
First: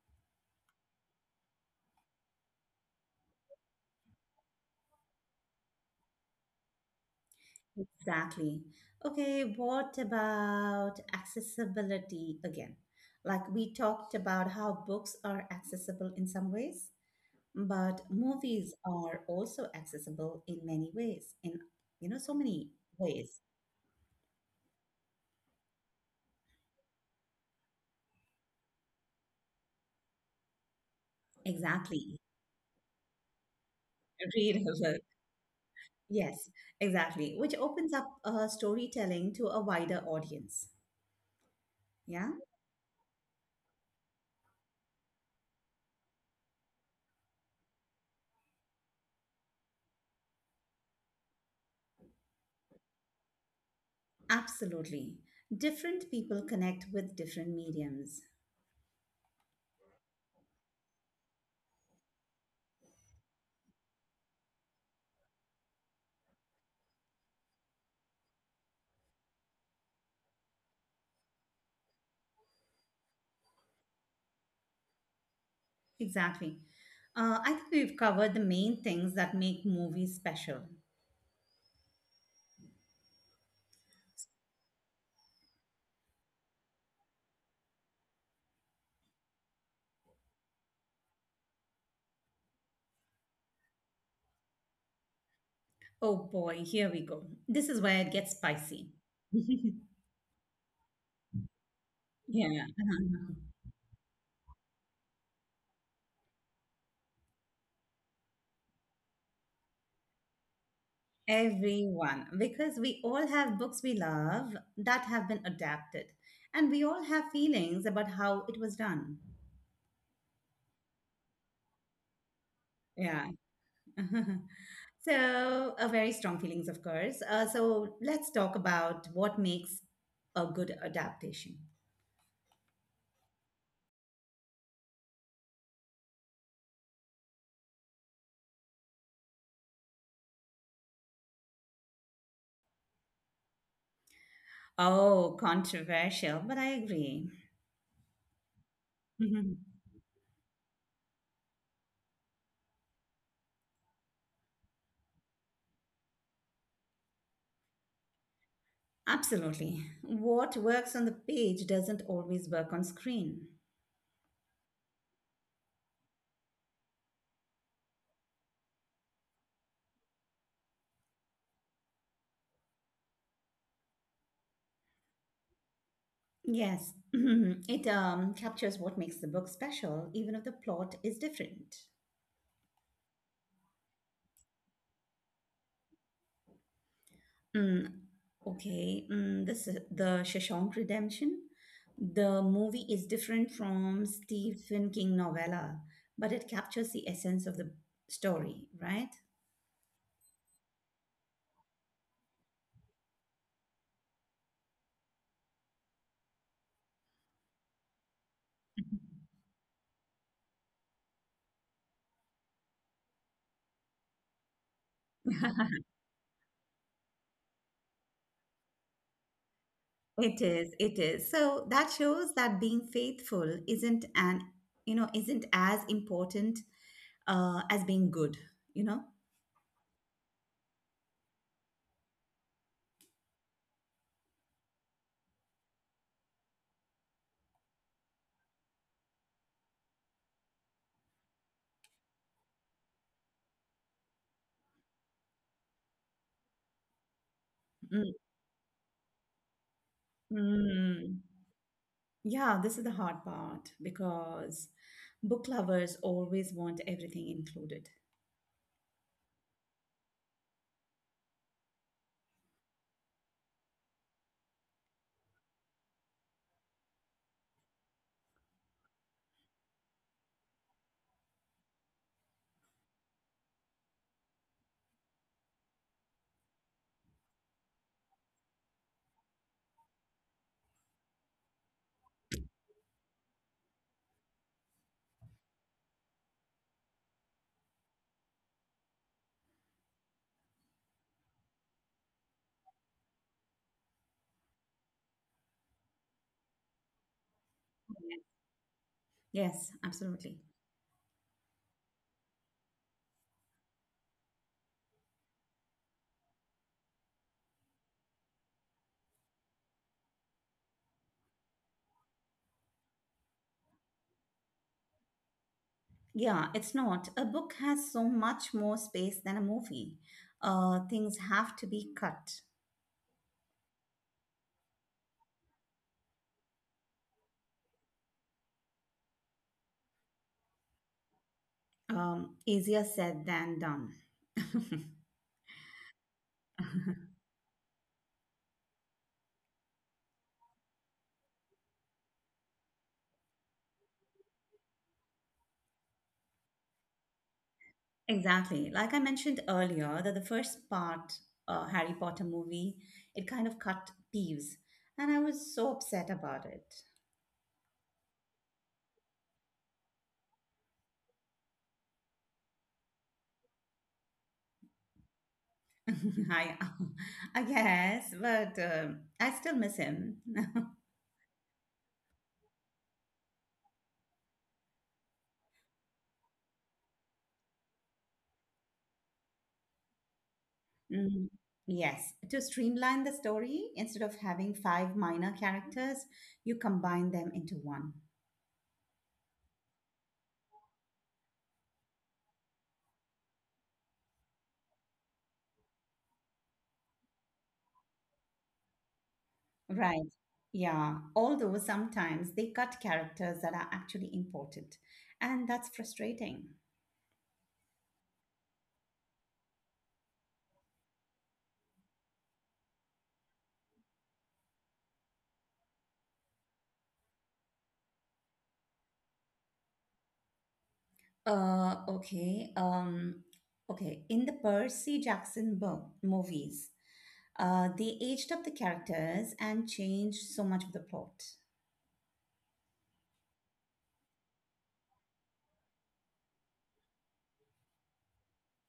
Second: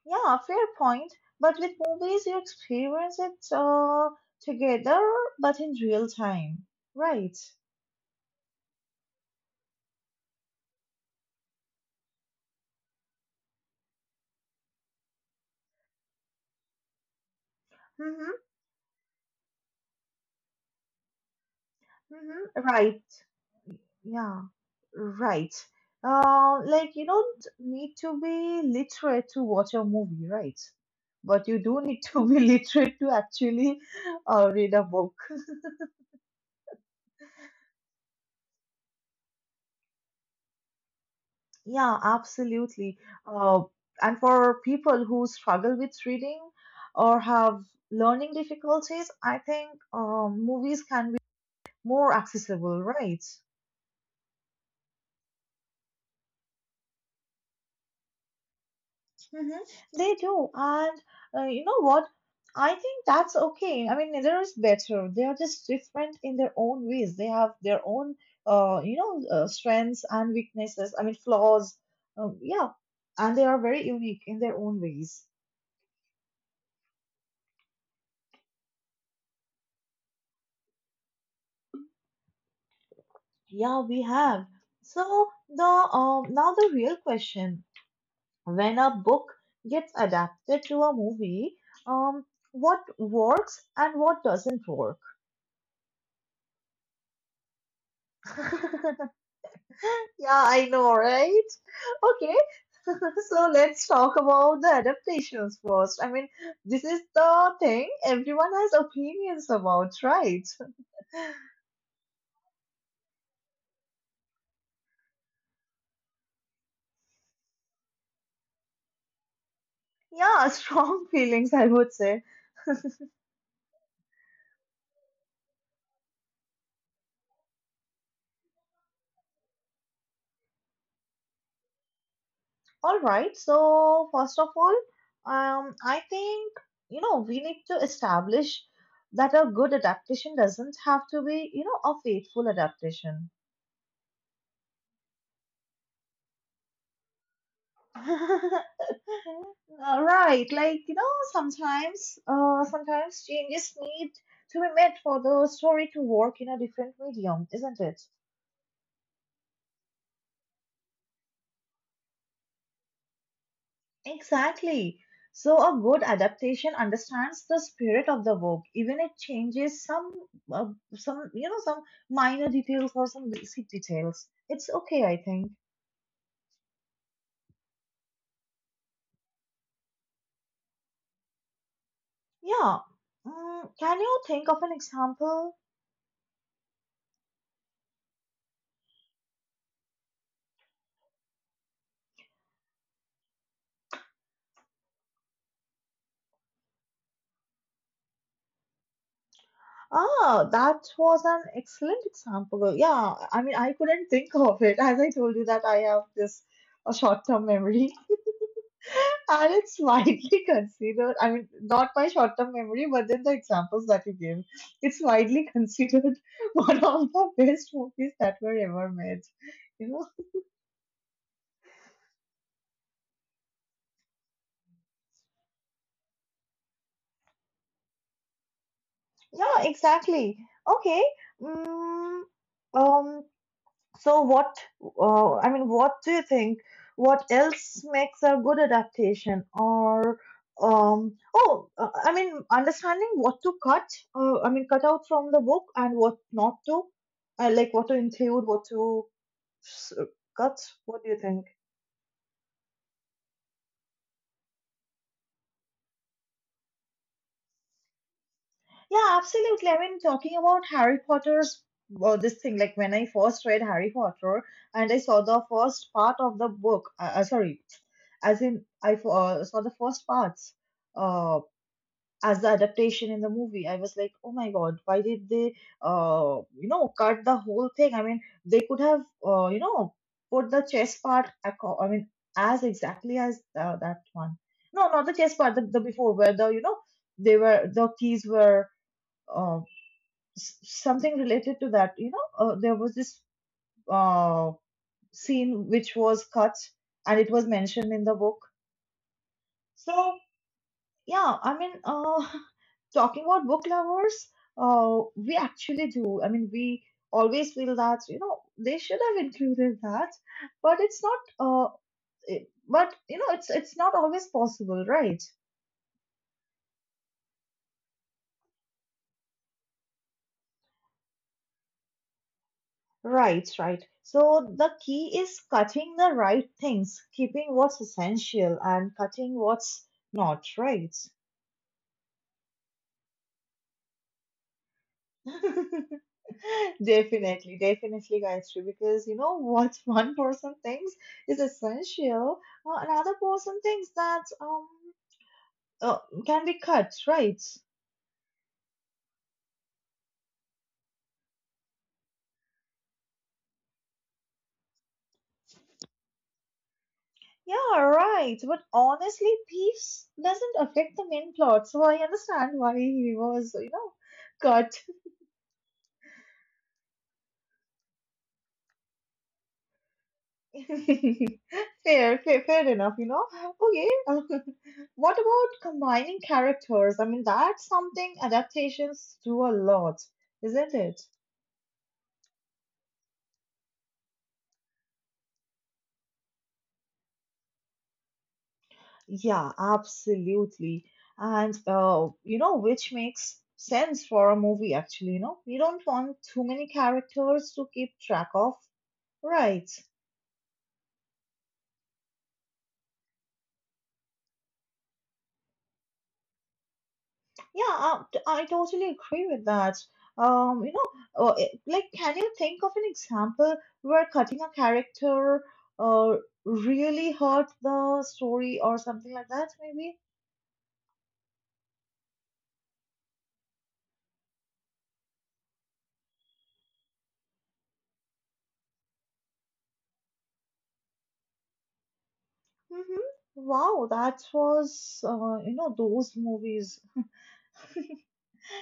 S2: Yeah, fair point. But with movies, you experience it together, but in real time. Right.
S1: Exactly. Okay, what about accessibility again? Like we talked about how books are accessible in some ways, but
S2: Mm-hmm,
S1: movies are also accessible in many ways, in you know, so
S2: mm-hmm.
S1: many
S2: Right.
S1: ways.
S2: Yeah, right. Like you don't need to be literate to watch a movie, right? But you do need
S1: Exactly.
S2: to be *laughs* literate to actually
S1: Read *laughs*
S2: read a
S1: alone.
S2: book.
S1: Yes, exactly, which opens up storytelling to a wider audience.
S2: Yeah,
S1: Yeah,
S2: absolutely. Uh, and for people who struggle with reading or have learning difficulties, I think movies can be more accessible, right?
S1: absolutely. Different people connect with different mediums.
S2: Mm-hmm. They do. And you know what? I think that's okay. I mean, neither is better. They are just different in their own ways. They have their own, strengths and weaknesses. I mean, flaws. Yeah. And they are very unique in their own ways.
S1: Exactly. I think we've covered the main things that make movies special.
S2: Yeah, we have. So the now the real question: when a book gets adapted to a movie, um, what works and what doesn't work?
S1: Oh boy, here we go. This is where it gets spicy. *laughs*
S2: *laughs* Yeah, I know, right? Okay,
S1: Yeah.
S2: *laughs* so let's talk about the adaptations first. I mean, this is the thing everyone has opinions about, right?
S1: Everyone, because we all have books we love that have been adapted, and we all have feelings about how it was done.
S2: Yeah, strong *laughs* feelings, I would say.
S1: Yeah. *laughs* So, very strong feelings, of course. So, let's talk about what makes a good adaptation.
S2: All right, so first of all, I think, you know, we need to establish that a good adaptation doesn't have to be, you know, a faithful adaptation.
S1: Oh, controversial, but I agree.
S2: *laughs*
S1: *laughs*
S2: Right, like you know, sometimes changes need to be made for the story to work in a different medium, isn't it?
S1: Absolutely. What works on the page doesn't always work on screen.
S2: Exactly. So a good adaptation understands the spirit of the work, even it changes some, uh, some minor details or some basic details. It's okay, I think.
S1: Yes, *clears throat* it captures what makes the book special, even if the plot is different.
S2: Yeah. Mm, can you think of an example?
S1: Mm, okay, this is the Shawshank Redemption. The movie is different from Stephen King novella, but it captures the essence of the story, right?
S2: Ah, that was an excellent example. Yeah, I mean, I couldn't think of it. *laughs* As I told you that I have this a short-term memory, *laughs* and it's widely *laughs* considered. I mean, not my short-term memory, but then the examples that you gave, it's widely considered *laughs* one of the best movies that were ever made. You know?
S1: It is, it is. So that shows that being faithful isn't an, you know, isn't as important as being good, you know?
S2: Yeah, exactly. Okay. Mm, um, so what I mean, what do you think? What else makes a good adaptation? Or oh, I mean, understanding what to cut. I mean, cut out from the book and what not to. Like what to
S1: Mm,
S2: include, s- cut. What do you
S1: mm.
S2: think?
S1: Yeah, this is the hard part because book lovers always want everything included.
S2: Yeah, absolutely. I mean, talking about Harry Potter's this thing, like when I first read Harry Potter and I saw the first part of the book, sorry, as in I f- saw the first parts uh, as the adaptation in the movie. I was like, oh my god, why did they, you know, cut the whole thing? I mean, they could have, you know, put the chess part. I mean, as exactly as that one. No, not the chess part. The before where, the you know, they were the keys were. Um, something related to that, you know, there was this uh, scene which was cut and it was mentioned in the book,
S1: Yes,
S2: so
S1: absolutely.
S2: yeah, *laughs* talking about book lovers, we actually do. I mean, we always feel that, you know, they should have included that, but it's not uh, it- but you know, it's not always possible, right?
S1: Yeah, it's not. A book has so much more space than a movie. Things have to be cut.
S2: Right, right. So the key is cutting the right things, keeping what's essential and cutting what's not, right?
S1: Easier said than done. *laughs*
S2: *laughs* Definitely, definitely, Gayatri, because you know what, *laughs* one person thinks is essential, another person thinks that uh, can be cut, right?
S1: Exactly. Like I mentioned earlier, that the first part, Harry Potter movie, it kind of cut Peeves, and I was so upset about it.
S2: Yeah, right. But honestly, Thieves doesn't affect the main plot, so I understand why he was, you know, cut.
S1: *laughs* I, I guess, but I still miss him. *laughs*
S2: *laughs* Fair, fair, fair enough, you know. Okay, *laughs* what about combining characters? I mean, that's something adaptations do a lot, isn't it?
S1: Mm, Yes, to streamline the story, instead of having five minor characters, you combine them into one.
S2: Yeah, absolutely. And, you know, which makes sense for a movie, actually, you know. You don't want too many characters to keep track of, right?
S1: Right. Yeah. Although sometimes they cut characters that are actually important, and that's frustrating.
S2: Yeah, I totally agree with that. You know, like, can you think of an example where cutting a character uh, really hurt the story or something like that, maybe?
S1: Uh, okay. Um, okay. In the Percy Jackson book movies, they aged up the characters and changed so much of the plot.
S2: Mm-hmm. Wow, that was, you know, those movies.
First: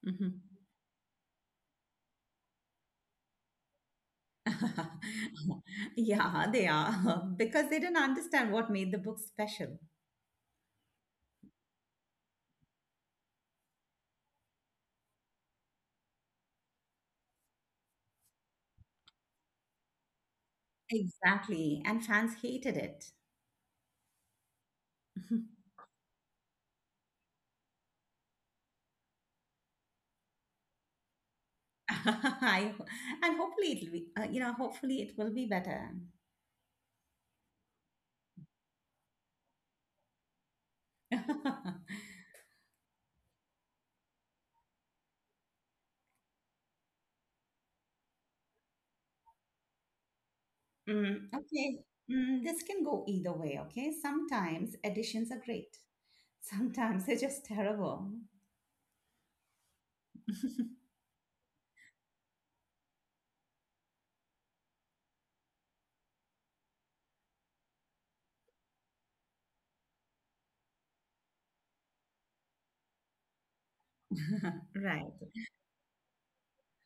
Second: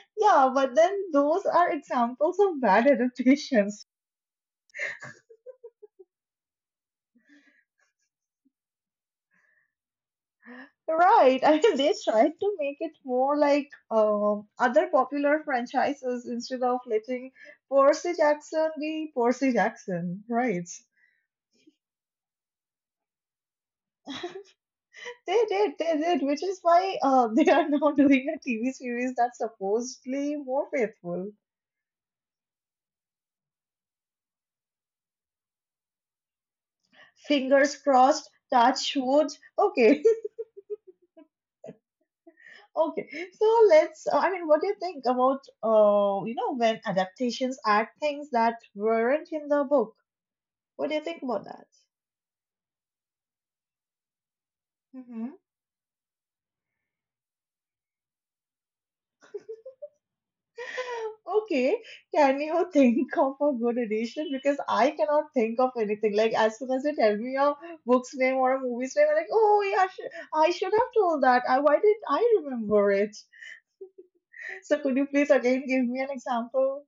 S1: Mhm.
S2: Yeah, but then those are examples of bad *laughs* adaptations.
S1: *laughs* Yeah, they are *laughs* because they didn't understand what made the book special.
S2: Right. *laughs* I mean, they tried to make it more like other popular franchises instead of letting Percy Jackson be Percy Jackson. Right.
S1: Exactly, and fans hated it.
S2: They
S1: *laughs*
S2: did. They did, which is why *laughs* they are now *laughs* doing a TV series that's supposedly more faithful.
S1: *laughs* I, and hopefully it'll be, hopefully it will be better.
S2: Fingers crossed. Touch wood. Okay. *laughs*
S1: *laughs*
S2: Okay. So let's. I mean, what do you think about, you know, when adaptations add things that weren't in the book? What do you think
S1: Mm,
S2: about that?
S1: okay. This can go either way, okay? Sometimes
S2: Mm-hmm.
S1: additions are great. Sometimes *laughs* they're just terrible. *laughs*
S2: Okay, can you *laughs* think of a good edition? Because I cannot think of anything. Like as soon as they tell me a book's name or a movie's name, I'm like, oh yeah, I should have told that. Why did I remember it? So could you
S1: Right.
S2: please again give me an example?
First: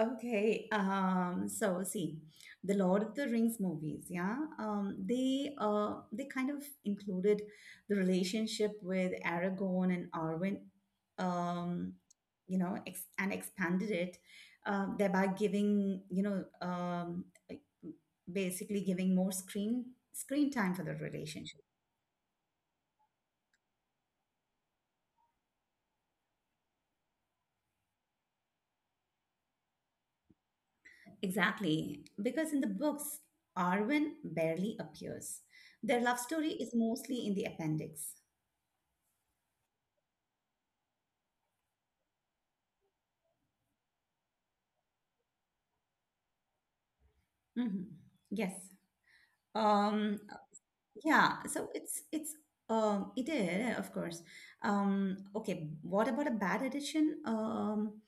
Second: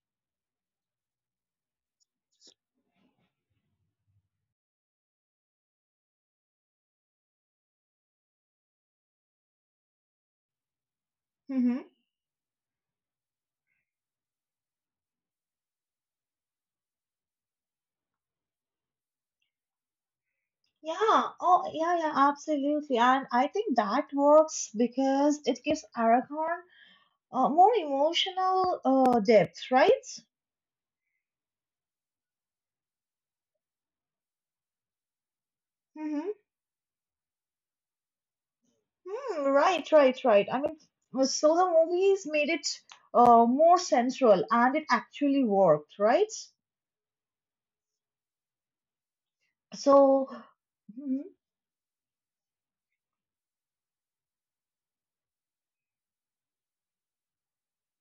S1: Okay, so see, the Lord of the Rings movies, yeah, they kind of included the relationship with Aragorn and Arwen,
S2: Hmm
S1: um, you know, ex and expanded it, thereby giving, you know, like, basically giving more screen time for the
S2: Yeah.
S1: relationship.
S2: Oh yeah, yeah, absolutely. And I think that works because it gives Aragorn more emotional depth, right?
S1: Exactly, because in the books, Arwen barely appears. Their love story is mostly in the appendix.
S2: Hmm, right, right, right. I mean, so the movies made it more sensual and it actually worked, right?
S1: hmm Yes. Um.
S2: So, mhm.
S1: Yeah. So it is, of course. Okay. What about a bad edition?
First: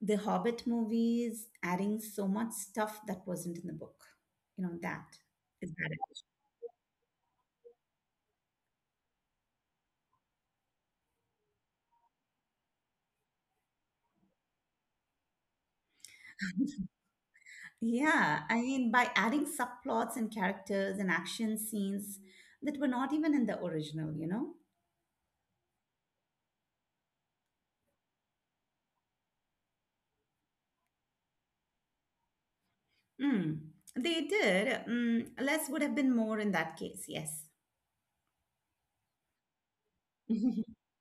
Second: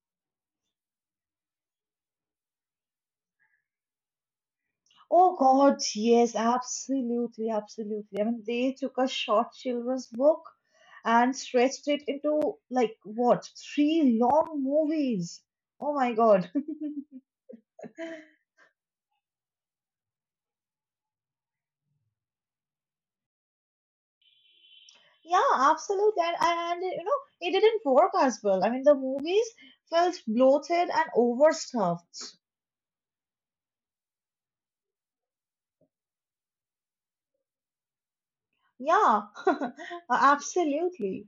S1: The Hobbit movies adding so much stuff that wasn't in the book. You know that
S2: Oh
S1: is
S2: God,
S1: bad edition.
S2: yes, absolutely, absolutely. I mean, they took a short children's book and stretched it into like what, three long movies. Oh my God. *laughs*
S1: *laughs* Yeah, I mean, by adding subplots and characters and action scenes that were not even in the original, you know?
S2: Yeah, absolutely. And you know, it didn't work as well. I mean, the movies felt bloated and overstuffed.
S1: Mm, Less would have been more in that case, yes.
S2: Yeah, *laughs*
S1: *laughs*
S2: absolutely.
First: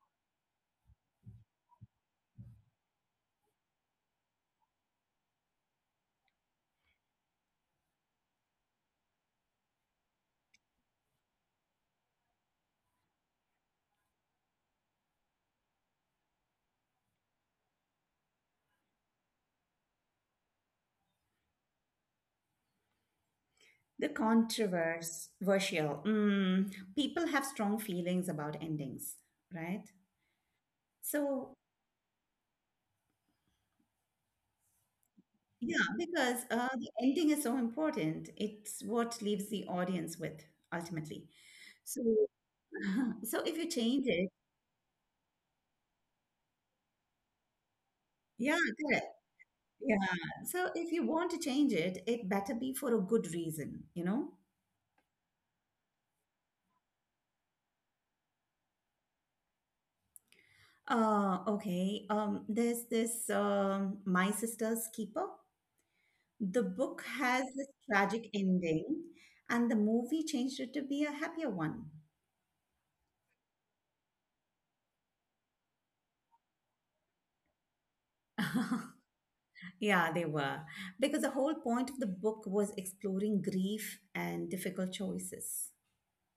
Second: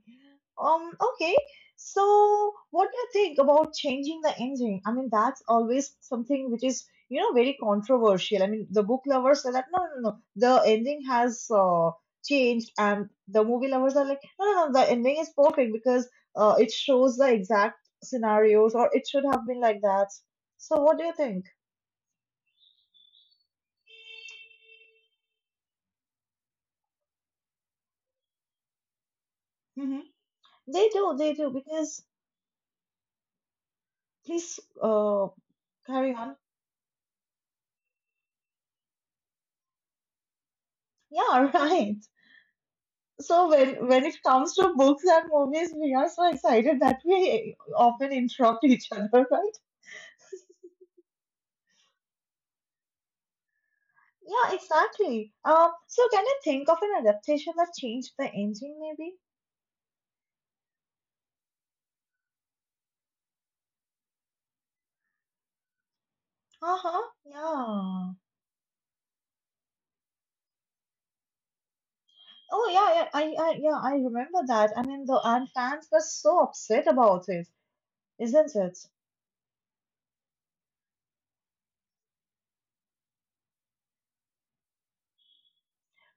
S2: Okay. So, what do you think about changing the engine? I mean, that's always something which is, you know, very controversial. I mean, the book lovers are like, no, no, no, the ending has changed, and the movie lovers are like, no, no, no, the ending is perfect because it shows the exact scenarios, or it should have been like that. So, what do you think?
S1: The controversial. People have strong feelings about endings, right?
S2: Hmm they
S1: So,
S2: do, because please
S1: yeah,
S2: carry
S1: because
S2: on.
S1: the ending is so important. It's what leaves the audience with ultimately.
S2: Yeah, *laughs*
S1: So,
S2: right.
S1: *laughs* so if
S2: So
S1: you
S2: when
S1: change
S2: when
S1: it,
S2: it comes to books and movies, we are so excited that we often
S1: yeah,
S2: interrupt each other, right?
S1: Yeah. So if you want to change it, it better be for a good reason, you know?
S2: Yeah, exactly. So can you think of an adaptation that changed the ending, maybe?
S1: Okay. There's this My Sister's Keeper. The book
S2: Uh-huh.
S1: has this tragic
S2: Yeah.
S1: ending, and the movie changed it to be a happier one.
S2: Oh yeah, yeah. I yeah, I remember that. I mean, the and fans were so upset about it, isn't
S1: *laughs*
S2: it?
S1: Yeah, they were. Because the whole point of the book was exploring grief and difficult choices.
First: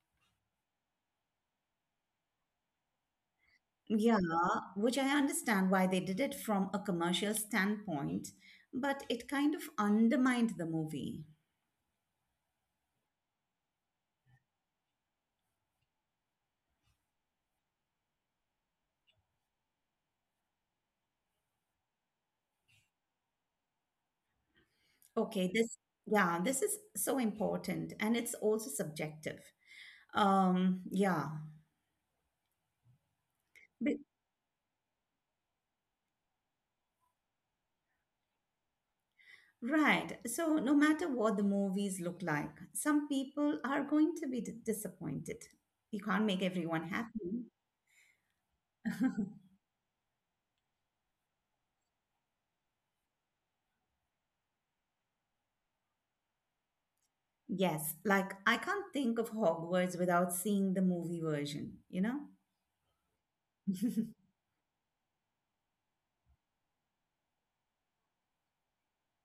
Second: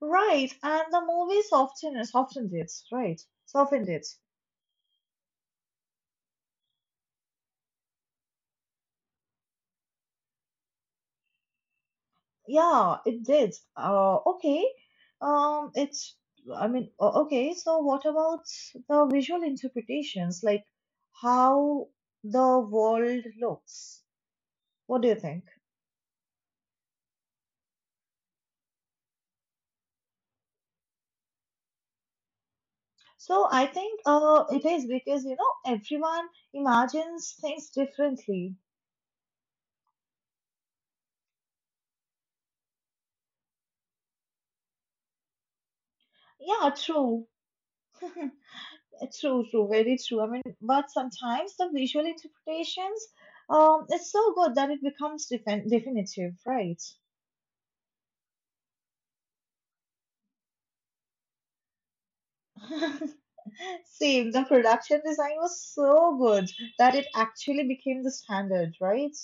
S2: Right. And the movie softened it, right? Softened it.
S1: Yeah, which I understand why they did it from a commercial standpoint, but it kind of undermined the movie.
S2: Yeah, it did. Okay. It's, I mean, okay, so what about the visual interpretations, like how the world looks? What do you think?
S1: Okay, this, yeah, this is so important and it's also subjective. Um, yeah,
S2: So I
S1: Be-
S2: think it is because, you know, everyone imagines things differently.
S1: right. So, no matter what the movies look like, some people are going to be d- disappointed. You can't make
S2: Yeah,
S1: everyone
S2: true.
S1: happy.
S2: *laughs* True, true, very true. I mean, but sometimes the visual interpretations, it's so good that it becomes definitive, right?
S1: Yes, like I can't think of Hogwarts without seeing the movie version, you know?
S2: *laughs*
S1: *laughs*
S2: Same, the production design was so good that it actually became the standard, right?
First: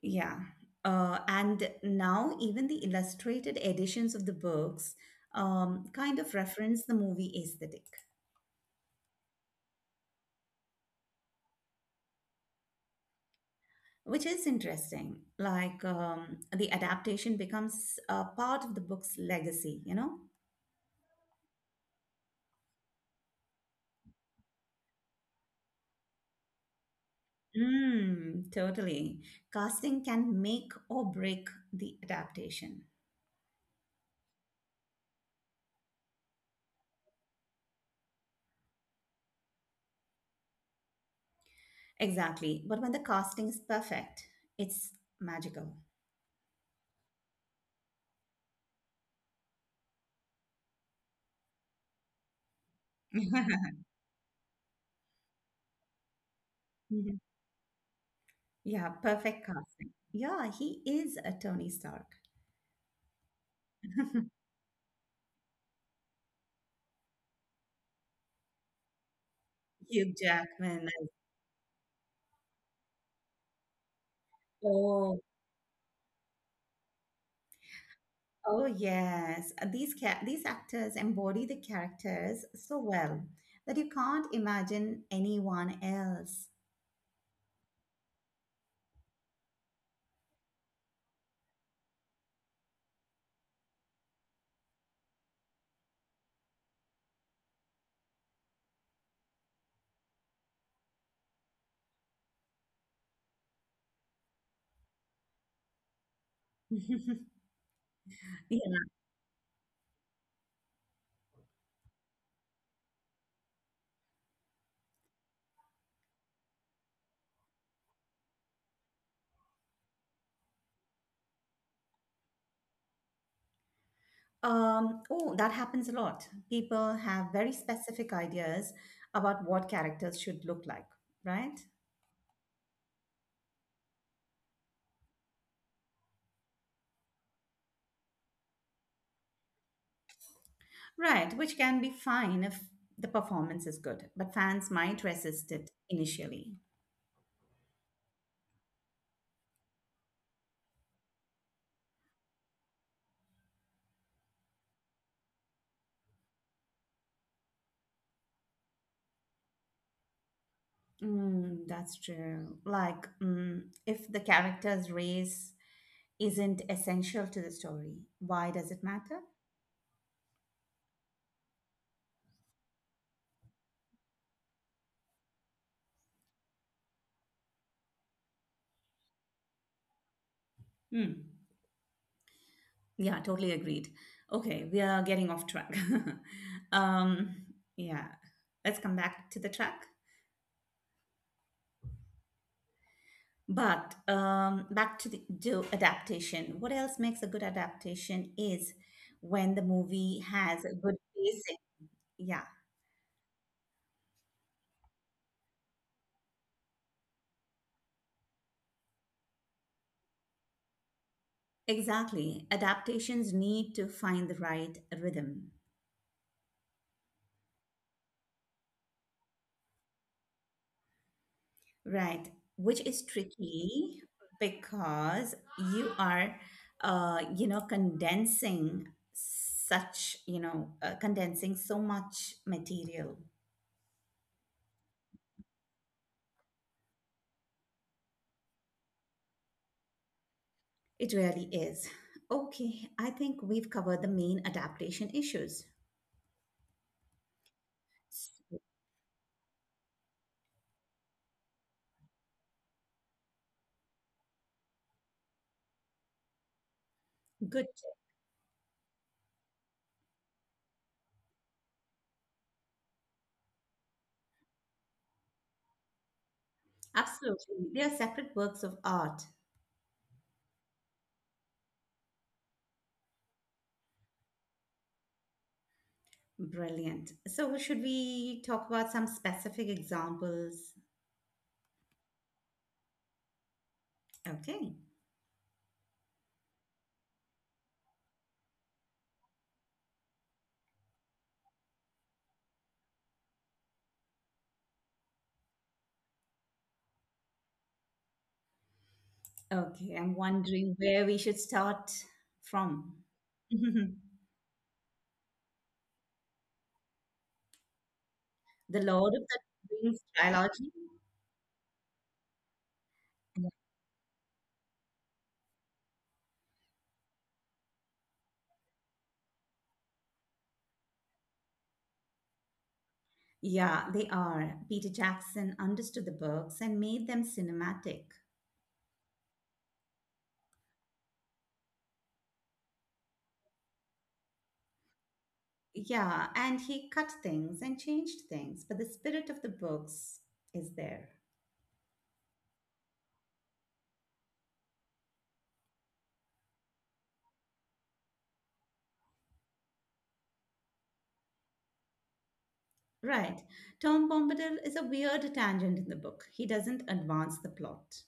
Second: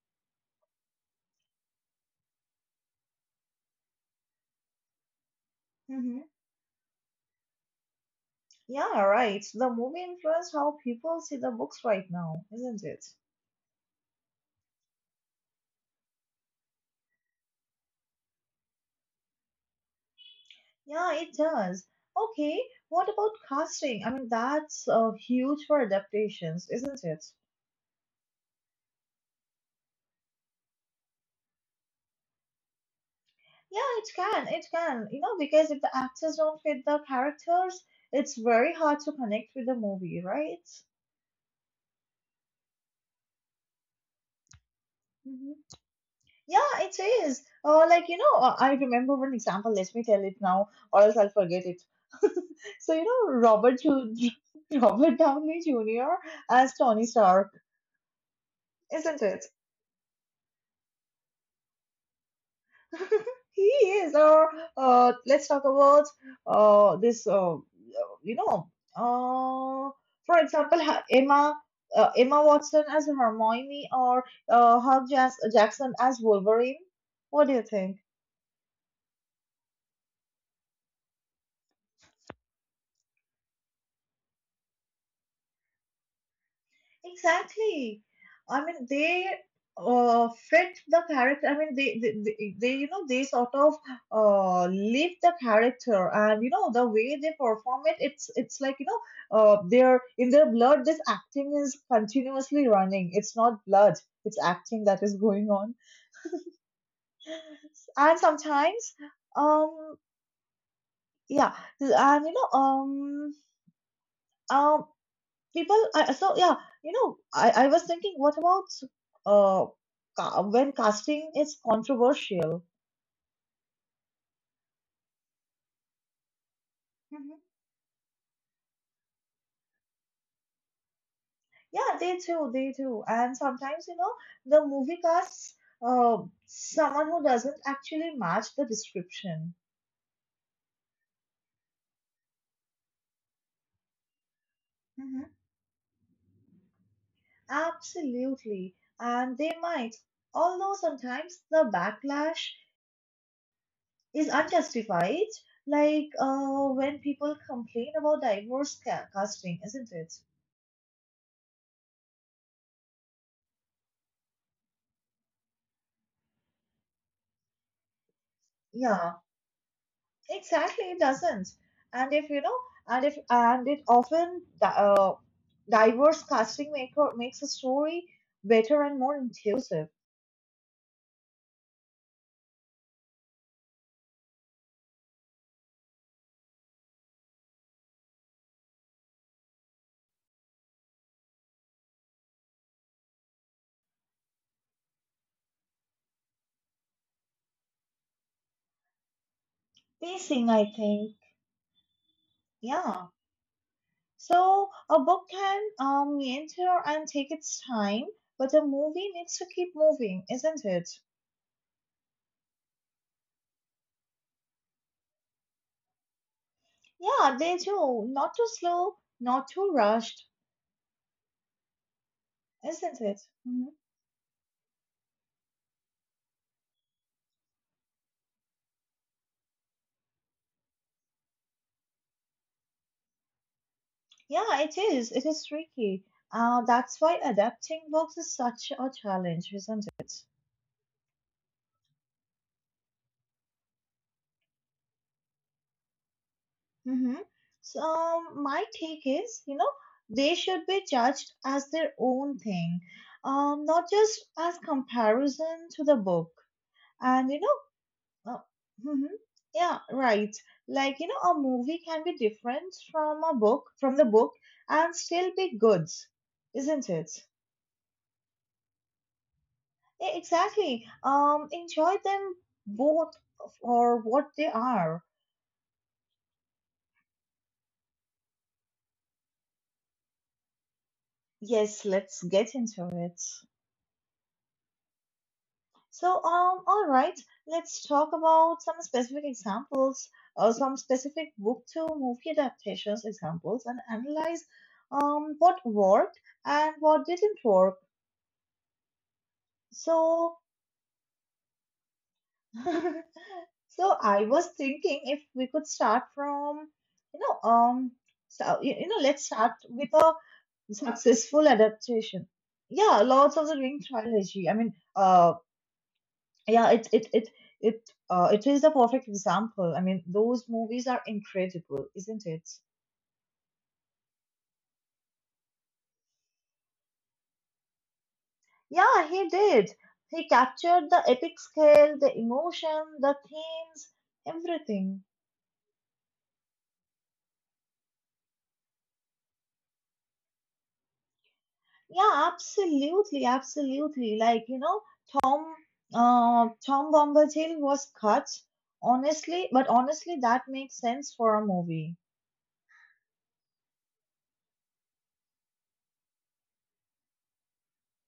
S1: Yeah. And now even the illustrated editions of the books kind
S2: hmm
S1: of reference the movie aesthetic.
S2: Yeah, right. The movie influenced how people see the books right now, isn't it?
S1: Which is interesting. Like the adaptation becomes a part of the book's legacy, you know?
S2: Yeah, it does. Okay, what about casting? I mean, that's huge for adaptations, isn't it?
S1: Totally. Casting can make or break the adaptation.
S2: Yeah, it can. It can. You know, because if the actors don't fit the characters, it's very hard to connect with the movie, right?
S1: Exactly. But when the casting is perfect, it's magical.
S2: Yeah, it is. I remember one example. Let me tell it now, or else I'll forget it. *laughs* So, you know,
S1: *laughs*
S2: Robert, Ju- *laughs* Robert Downey Jr. as Tony
S1: Mhm.
S2: Stark,
S1: Yeah,
S2: isn't it?
S1: perfect casting. Yeah, he is a Tony Stark.
S2: *laughs* He is.
S1: *laughs*
S2: Or let's talk about uh, this, uh, you know, uh,
S1: Hugh
S2: for example,
S1: Jackman. Like,
S2: Emma. Emma Watson as Hermione or
S1: Oh,
S2: Jackson as Wolverine. What do you think?
S1: oh yes, these actors embody the characters so well that you can't imagine anyone else.
S2: Exactly. I mean, they fit the character. I mean, they, you know, they sort of live the character, and you know, the way they perform it, it's like they're in their blood. This acting is continuously running. It's not blood. It's acting that is going on, and
S1: Yeah.
S2: sometimes, um, yeah, and Um, people I, so yeah you know I was thinking what about uh when casting is controversial.
S1: Oh, that happens a lot. People have
S2: Mhm.
S1: very specific ideas about what characters should look like, right?
S2: Yeah, they do, they do, and sometimes, you know, the movie casts uh, someone who doesn't actually match the description.
S1: Right, which can be fine if the performance is good, but fans might
S2: Mhm.
S1: resist it initially.
S2: Absolutely, and they might, although sometimes the backlash is unjustified, like when people complain about diverse casting, isn't it?
S1: Mm, that's true. Like, mm, If the character's race isn't essential to the story, why does it matter?
S2: Yeah, exactly, it doesn't. And if you know, and if and it often diverse casting maker makes a story better and more inclusive.
S1: Hmm. Yeah, totally agreed. Okay, we are getting off track. *laughs* um, yeah, let's come back to the track. But back to the to adaptation. What else makes a good adaptation is when the movie
S2: Pacing, I
S1: has a good
S2: think.
S1: pacing. Yeah,
S2: Yeah. So a book can meander and take its time, but a movie needs to keep moving, isn't it?
S1: exactly. Adaptations need to find the right rhythm.
S2: Yeah, they do. Not too slow, not too rushed,
S1: Right, which
S2: isn't
S1: is
S2: it? Mhm.
S1: tricky because you are condensing so much material.
S2: Yeah, it is. It is tricky. That's why adapting books is such a challenge, isn't it?
S1: It really is. Okay, I think we've covered the main adaptation issues.
S2: Hmm. My take is, you know, they should be judged as their own thing, not just as comparison to the book. And
S1: Good,
S2: uh, mhm, yeah, right. Like, you know, a movie can be different from the book, and still be good, isn't it?
S1: absolutely. They are separate works of art.
S2: Exactly. Enjoy them both for what they are.
S1: Brilliant. So, should we talk about some specific examples?
S2: Yes, let's get into it.
S1: Okay.
S2: All right, let's talk about some specific examples, some specific book to movie adaptations examples, and analyze what worked and what didn't work.
S1: Okay, I'm
S2: So,
S1: wondering where we should start from.
S2: *laughs*
S1: *laughs*
S2: I was thinking if we could start from, you know, um,
S1: The Lord of
S2: let's
S1: the
S2: start with
S1: Rings
S2: a
S1: trilogy?
S2: successful adaptation. Yeah, Lords of the Ring trilogy. I mean, yeah it is the perfect example. I mean those movies are incredible, isn't it?
S1: Yeah, they are. Peter Jackson understood the books and made them cinematic.
S2: Yeah, he did. He captured the epic scale, the emotion, the themes, everything.
S1: Yeah, and he cut things and changed things, but the spirit of the books is there.
S2: Yeah, absolutely. Tom Tom Bombadil was cut. Honestly, that makes sense for a movie.
S1: Right. Tom Bombadil is a weird tangent in the book. He doesn't advance the plot.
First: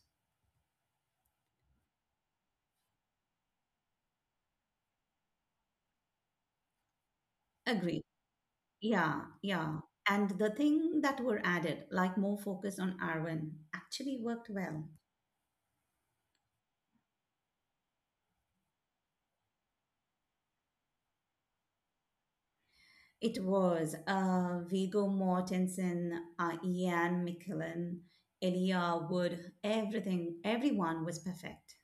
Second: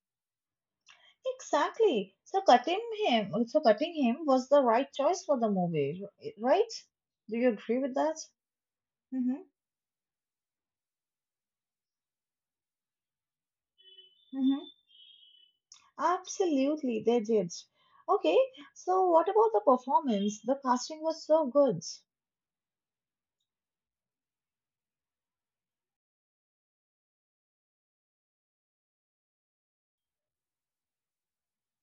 S2: Exactly. So cutting him was the right choice for the movie, right? Do you agree with
S1: Agreed.
S2: that?
S1: Yeah,
S2: Mm-hmm.
S1: yeah. And the thing that were added, like more focus on Arwen, actually worked
S2: Mm-hmm.
S1: well.
S2: Absolutely, they did. Okay, so what about the performance? The casting was so good.
S1: It was Viggo Mortensen, Ian McKellen, Elia Wood, everything, everyone was perfect.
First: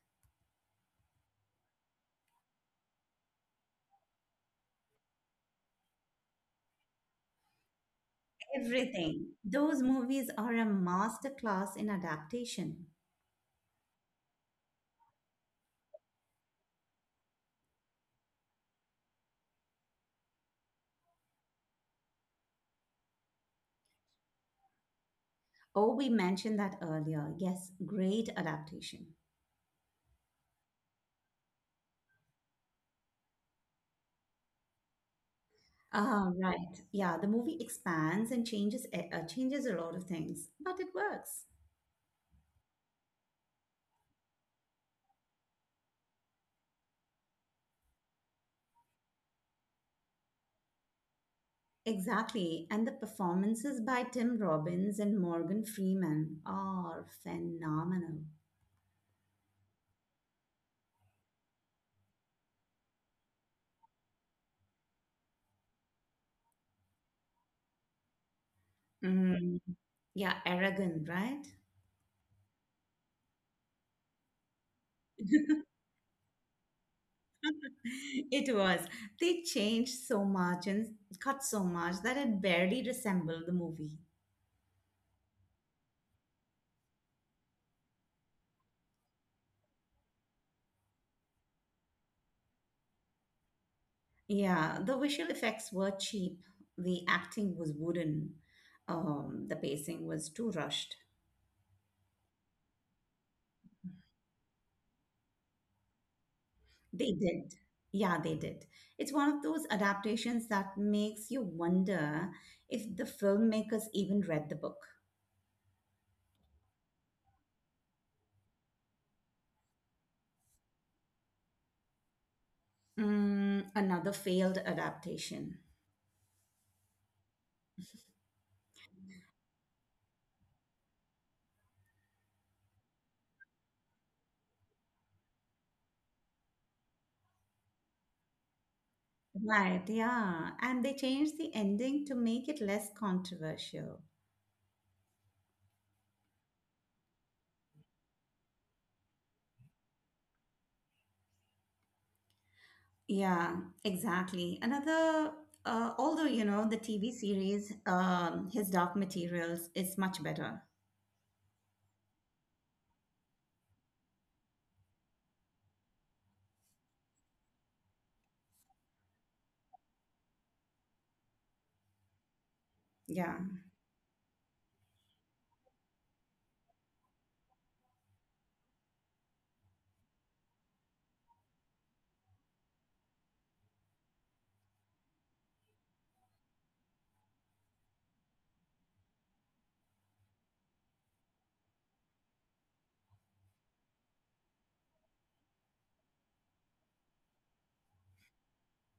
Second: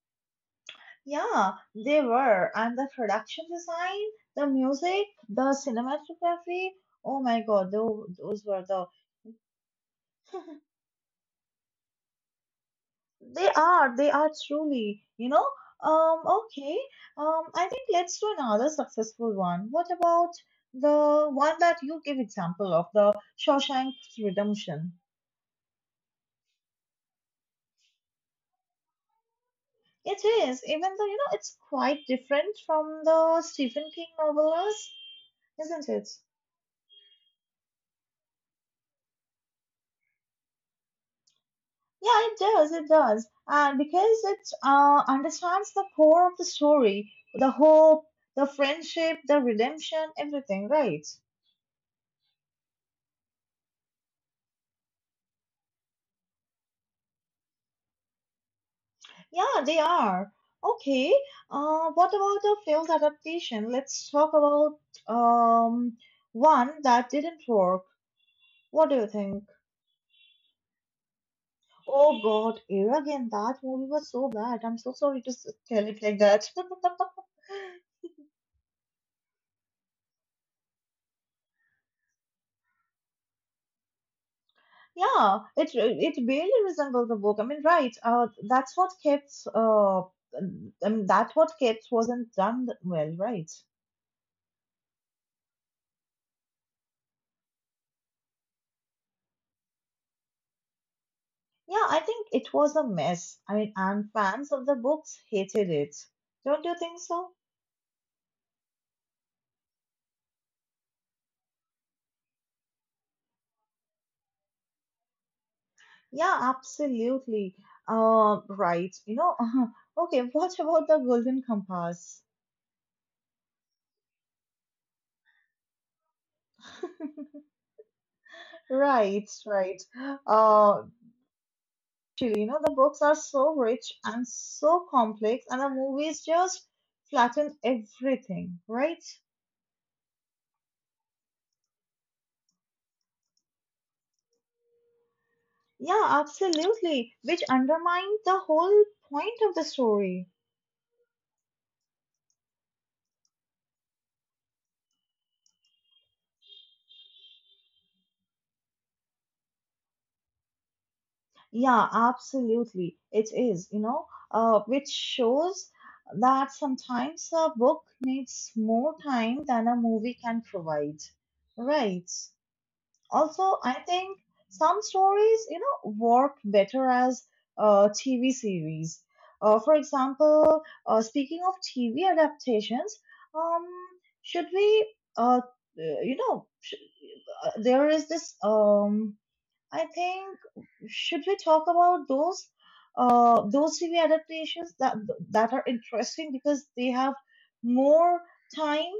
S2: Yeah, they were. And the production design, the music, the cinematography. Oh my God, those were the...
S1: Everything. Those movies are a masterclass in adaptation.
S2: They are truly, you know. Okay. I think let's do another successful one. What about the one that you give example of, the Shawshank Redemption?
S1: Oh, we mentioned that earlier. Yes, great adaptation.
S2: It is, even though, you know, it's quite different from the Stephen King novellas, isn't it?
S1: Ah, right. Yeah, the movie expands and changes a lot of things, but it works.
S2: Yeah, it does, it does. And because it understands the core of the story, the hope, the friendship, the redemption, everything, right?
S1: Exactly, and the performances by Tim Robbins and Morgan Freeman are phenomenal.
S2: Yeah, they are. Okay. What about the failed adaptation? Let's talk about um one that didn't work. What do you think?
S1: Mm. Yeah, arrogant, right?
S2: Oh God, here again, that movie was so bad. I'm so sorry to
S1: *laughs*
S2: tell it like that. *laughs*
S1: It was. They changed so much and cut so much that it barely resembled the movie.
S2: Yeah, it barely resembles the book. I mean, right? That's what kept. I mean, that what kept wasn't done well, right?
S1: Yeah, the visual effects were cheap. The acting was wooden. The pacing was too rushed.
S2: Yeah, I think it was a mess. I mean, and fans of the books hated it. Don't you think
S1: They
S2: so?
S1: did. Yeah, they did. It's one of those adaptations that makes you wonder if the filmmakers even read the book.
S2: Yeah, absolutely. Right. You know, *laughs* okay, what about the Golden Compass?
S1: Mm, another failed adaptation.
S2: Right, right. Uh, Actually, you know, the books are so rich and so complex, and the movies just flatten everything, right?
S1: Right, yeah. And they changed the ending to make it less controversial.
S2: Yeah, absolutely, which undermined the whole point of the story.
S1: Yeah, exactly. Although, you know, the TV series, His Dark Materials is much better.
S2: Yeah, absolutely. It is, you know, which shows that sometimes a book needs more time than a movie can provide. Right.
S1: Yeah.
S2: Also, I think some stories, you know, work better as TV series. Uh, for example, speaking of TV adaptations, um, should we, you know, sh- there is this I think should we talk about those TV adaptations that are interesting because they have more time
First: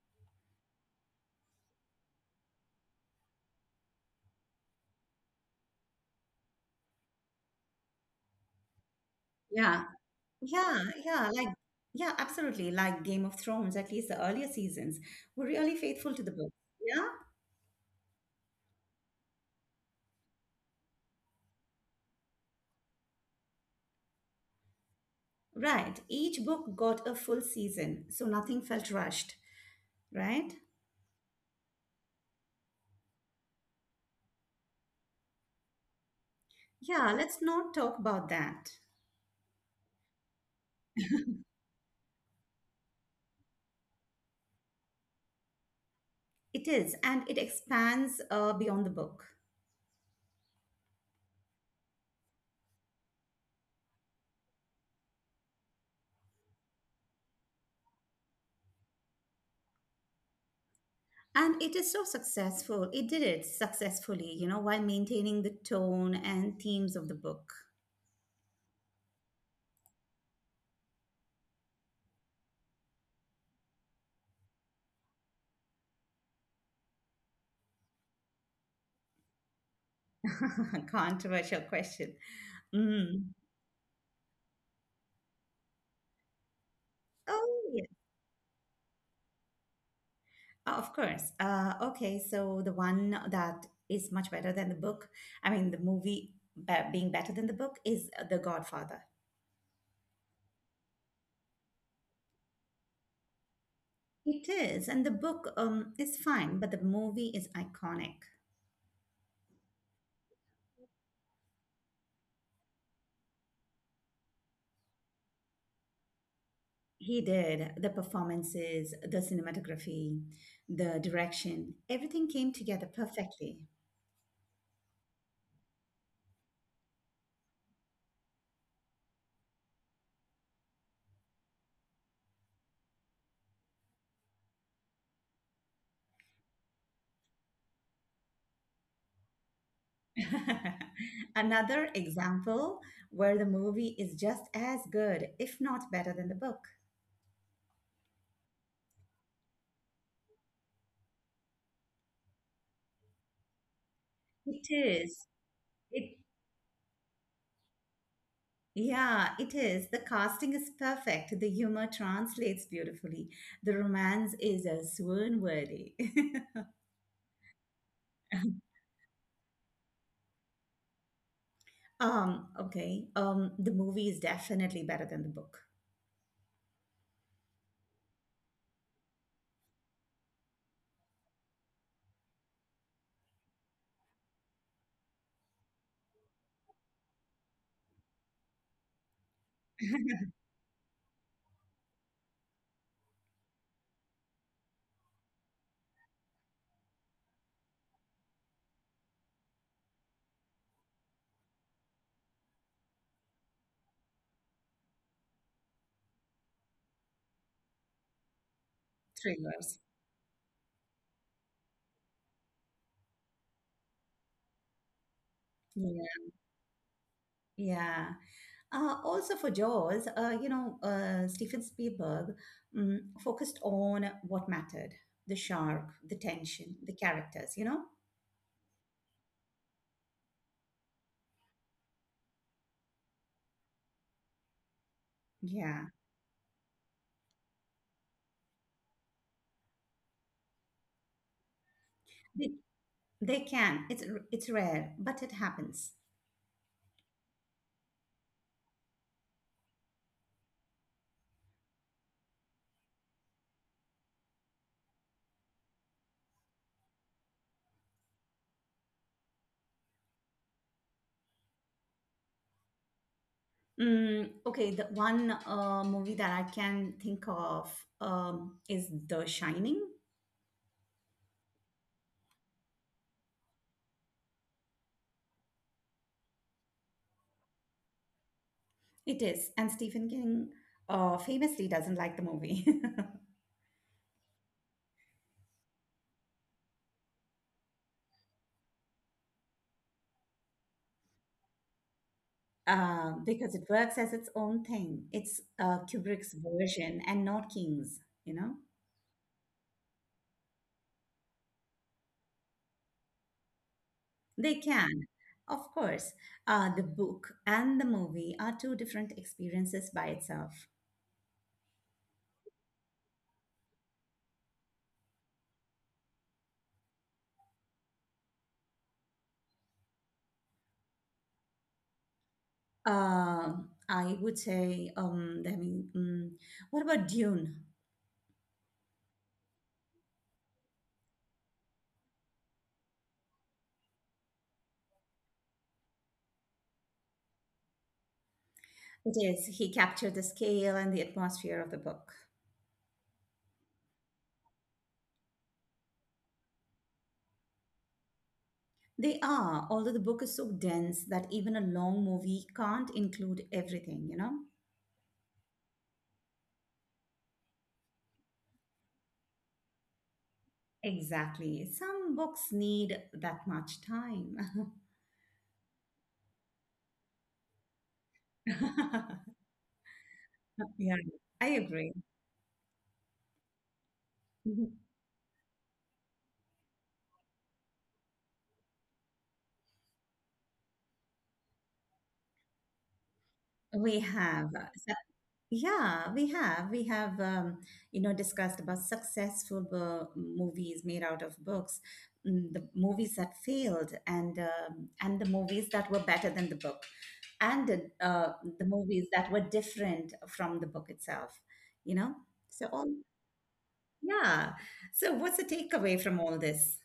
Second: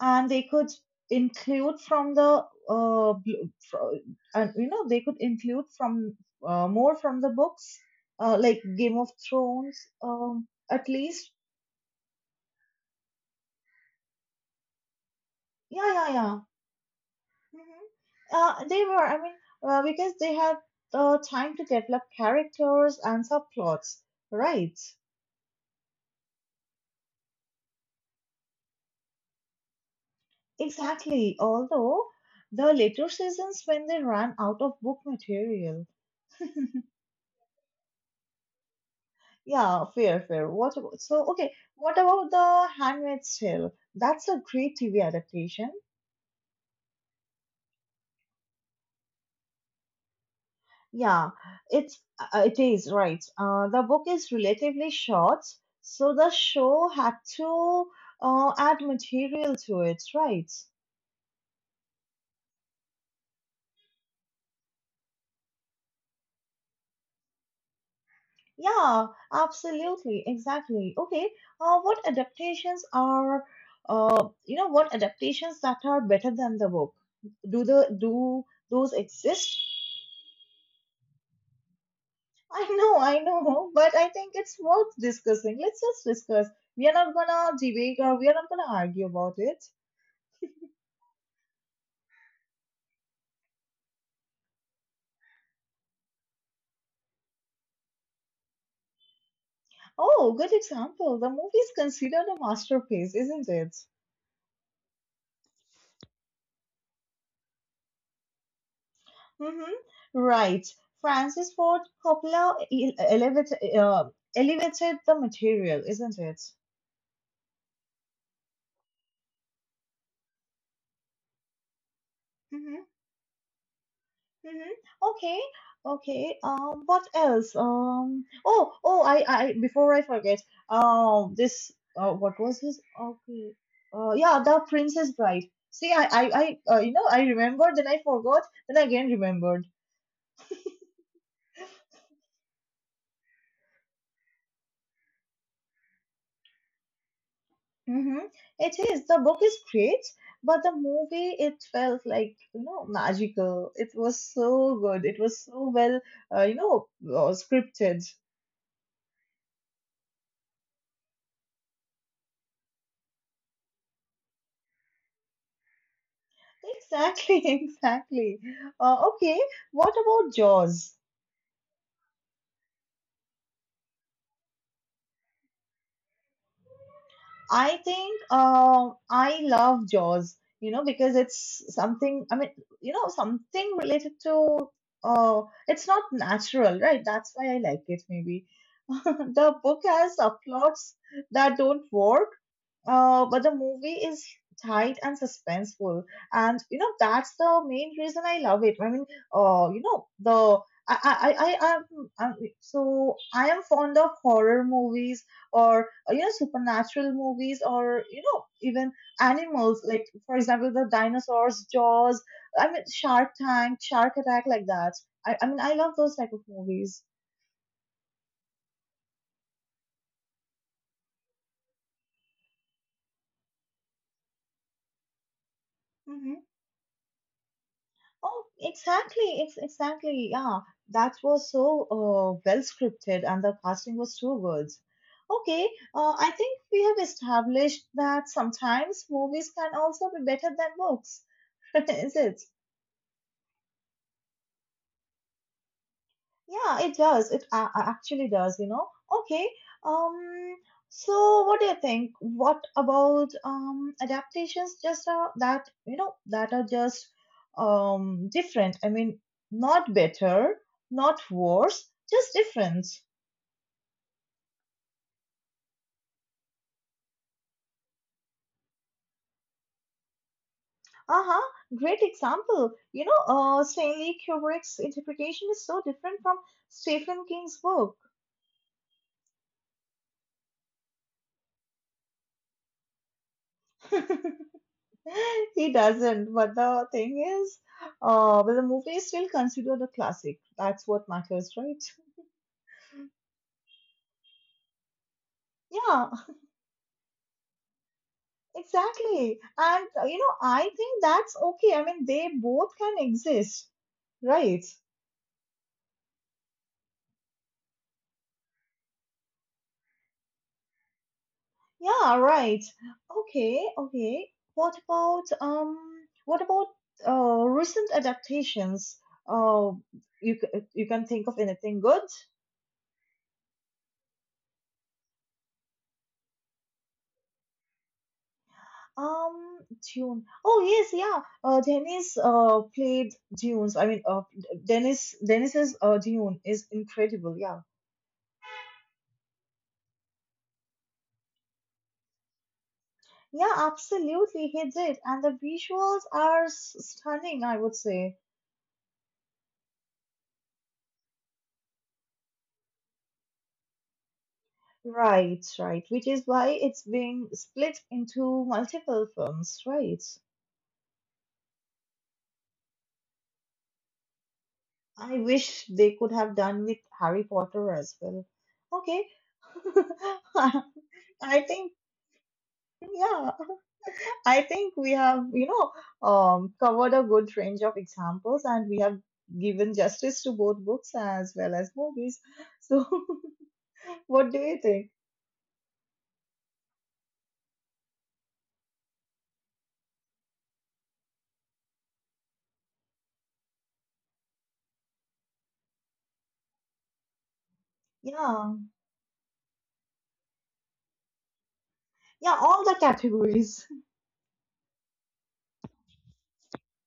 S2: and they could include from the bl- fro- and you know they could include from more from the books, like Game of Thrones,
S1: Yeah. Yeah,
S2: at
S1: yeah,
S2: least.
S1: like yeah, absolutely. Like Game of Thrones, at least the earlier seasons were really
S2: yeah yeah
S1: faithful to the
S2: yeah
S1: book. Yeah,
S2: Hmm, they were. I mean, because they had time to develop characters and subplots, right?
S1: right. Each book got a full season, so nothing felt rushed, right?
S2: Exactly. Although the later seasons when they ran out of book material.
S1: Yeah, let's not talk about that.
S2: Yeah, fair, fair. What about, so okay, what about the Handmaid's Tale? That's a great TV adaptation.
S1: It is, and it expands beyond the book.
S2: Yeah, it's it is, right. The book is relatively short, so the show had to add material to it, right?
S1: And it is so successful. It did it successfully, you know, while maintaining the tone and themes of the book.
S2: Yeah, absolutely, exactly. Okay, what adaptations are, what adaptations that are better than the book? Do the do those exist?
S1: *laughs* Controversial question.
S2: I
S1: Mm.
S2: know, *laughs* but I think it's worth discussing. Let's just discuss. We are not gonna
S1: Oh, yes.
S2: debate or we are not gonna argue about it.
S1: Oh, of course. Okay, so the one that is much better than the book, I mean, the movie being better than the book is The Godfather.
S2: Oh, good example. The movie is considered a masterpiece, isn't it?
S1: It is, and the book is fine, but the movie is iconic.
S2: Mhm. Right. Francis Ford Coppola elevated, elevated the material, isn't it?
S1: He did the performances, the cinematography, the direction, everything came
S2: Mm-hmm.
S1: together perfectly.
S2: Mm-hmm. Okay. Okay. What else? Oh. Oh. I. I. Before I forget. This. What was his? Okay. Yeah. The Princess Bride. See. I. I. I. You know. I remembered. Then I forgot. Then again remembered.
S1: *laughs* Another example where the movie is just as good, if not better than the book.
S2: Mm-hmm. It is. The book is great, but the movie, it felt like, you know, magical. It was
S1: It
S2: so good. It
S1: is.
S2: was so well,
S1: It
S2: scripted.
S1: Yeah, it is. The casting is perfect. The humor translates beautifully. The romance is a swoon worthy. *laughs*
S2: Exactly, *laughs* exactly. Okay, what about Jaws?
S1: Okay. The movie is definitely better than the book.
S2: I think I love Jaws, you know, because it's something, I mean, you know, something related to, uh, it's not natural, right? That's why I like it, maybe. *laughs* The book has subplots that don't work, but the movie is tight and suspenseful, and you know that's the main reason I love it. I mean, you know the I I I I am I'm, I am fond of horror movies or you know, supernatural movies, or you know, even
S1: Thrillers.
S2: animals like, for example, the dinosaurs, Jaws. I mean, Shark Tank, Shark Attack, like that. I mean, I love
S1: Yeah.
S2: those type of movies.
S1: Yeah. Also for Jaws, Steven Spielberg focused on what mattered: the shark, the tension, the characters. You know,
S2: Oh, exactly. It's exactly. Yeah, that was so well scripted, and the casting was too good. Okay,
S1: yeah,
S2: I think we have established that sometimes movies can also be better than books, *laughs* is it?
S1: they, they can. It's rare, but it happens.
S2: Yeah, it does. It actually does, you know. Okay. Um, what do you think? What about adaptations just that, you know, that are just different. I mean, not better, not worse, just different.
S1: Okay, the one movie that I can think of is The Shining.
S2: Uh-huh. Great example. You know, Stanley Kubrick's interpretation is so different from Stephen King's work.
S1: It is, and Stephen King famously doesn't like the movie. *laughs*
S2: *laughs* *laughs* He doesn't. But the thing is, but the movie is still considered a classic. That's what matters, right? *laughs*
S1: Because it works as its own thing. It's
S2: Yeah,
S1: Kubrick's version and not King's, you know?
S2: exactly. And you know, I think that's okay. I mean, they both can exist,
S1: They
S2: right?
S1: can. Of course, the book and the movie are two different experiences by itself.
S2: Yeah, right. Okay, okay. What about recent adaptations? Uh, you you can think of anything good?
S1: I would say, I mean, mm, What about Dune?
S2: Um, Dune. Oh yes, yeah. Dennis played Dunes. I mean, Dennis's Dune is incredible. Yeah,
S1: It is, he captured the scale and the atmosphere of the book.
S2: yeah, absolutely. He did, and the visuals are stunning, I would say.
S1: They are, although the book is so dense that even a long movie can't include everything, you know?
S2: Right, right. Which is why it's being split into multiple films. Right.
S1: Exactly. Some books need that much time.
S2: I wish they could have done with Harry Potter as well. Okay.
S1: *laughs* Yeah,
S2: *laughs* I
S1: I
S2: think
S1: agree.
S2: yeah. I think
S1: Mhm.
S2: we have, you know, covered a good range of examples, and we have given justice to both books as well as movies. So,
S1: We
S2: *laughs* what do
S1: have,
S2: you
S1: uh,
S2: think?
S1: so- yeah, we have. We have discussed about successful movies made out of books, mm, the movies that failed, and the movies that were better than the book, and uh,
S2: Yeah,
S1: the movies that were different from the book itself. You know,
S2: yeah, all
S1: so
S2: the
S1: all,
S2: categories.
S1: yeah. So what's the takeaway from all this?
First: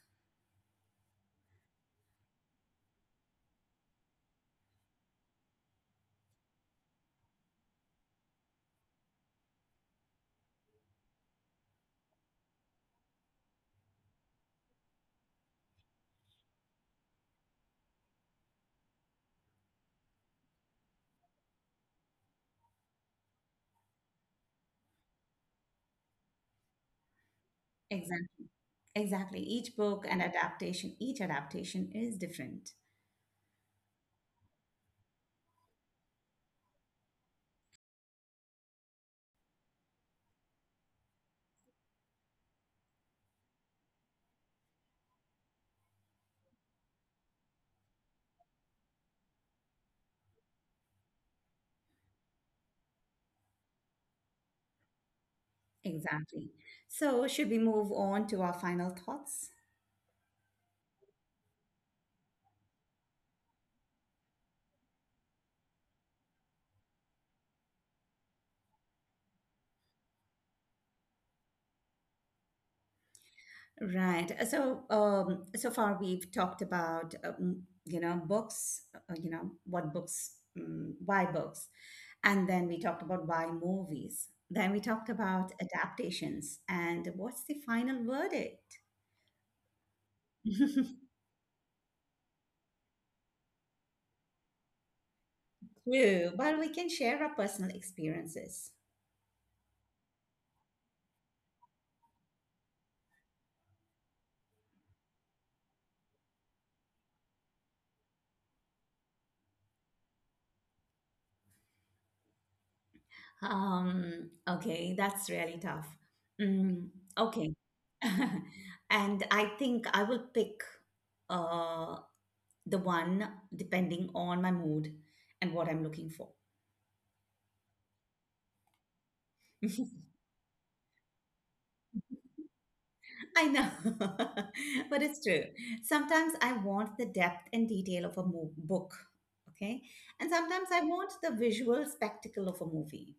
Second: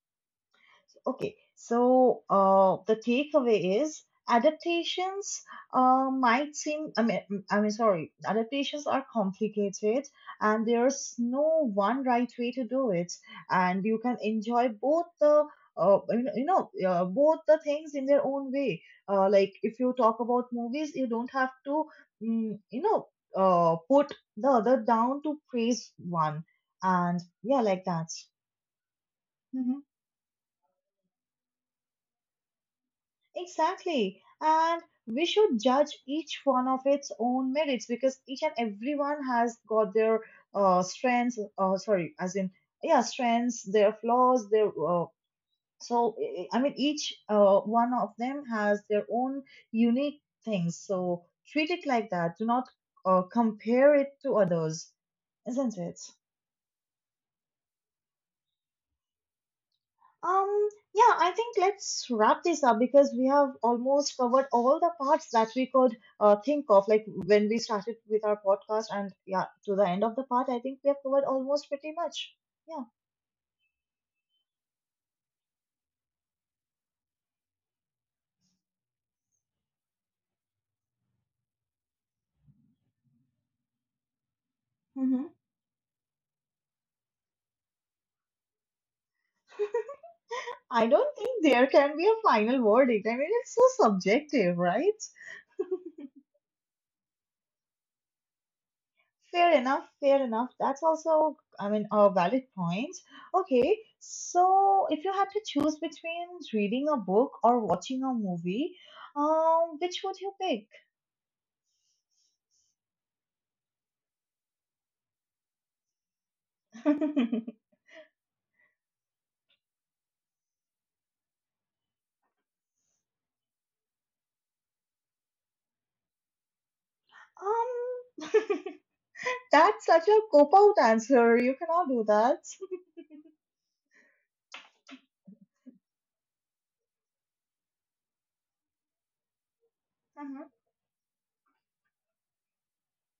S2: Okay, so the takeaway is adaptations might seem, I mean, mm, I mean, sorry, adaptations are complicated, and there's no one right way to do it. And you can enjoy both the, uh, both the things in their own way. Like if you talk about movies, you don't have to, mm, you know, put the other down to praise one. And yeah, like that.
S1: Exactly. Exactly.
S2: Mm-hmm.
S1: Each adaptation is different.
S2: Exactly. And we should judge each one of its own merits because each and everyone has got their strengths, sorry, as in, yeah, strengths, their flaws, their, so, I mean, each one of them has their own unique things. So treat it like that. Do not compare it to others, isn't it?
S1: Exactly. So, should we move on to our final thoughts?
S2: Um, yeah, I think let's wrap this up because we have almost covered all the parts that we could think of, like when we started with our podcast, and yeah, to the end of the part, I think we have covered almost pretty much. Yeah.
S1: Right. So, so far we've talked about, books, why books. And then we talked about why movies. Then we talked
S2: hmm
S1: about adaptations and what's the final verdict?
S2: I
S1: *laughs*
S2: don't think there can be a final verdict. I mean, it's so subjective, right?
S1: True, but we can share our personal experiences.
S2: Fair enough, fair enough. That's also, I mean, a valid point. Okay, so if you had to choose between reading a book or watching a movie, which would you pick?
S1: Okay, that's really tough.
S2: *laughs*
S1: Mm,
S2: um,
S1: okay. *laughs* And I think I will pick uh, the one depending on my mood and what I'm looking for.
S2: *laughs* that's
S1: *laughs*
S2: such a cop out answer. You cannot do that.
S1: I know, *laughs* but it's true. Sometimes I want the depth and detail of a book, okay? And
S2: Mhm.
S1: sometimes I want the visual spectacle of a movie.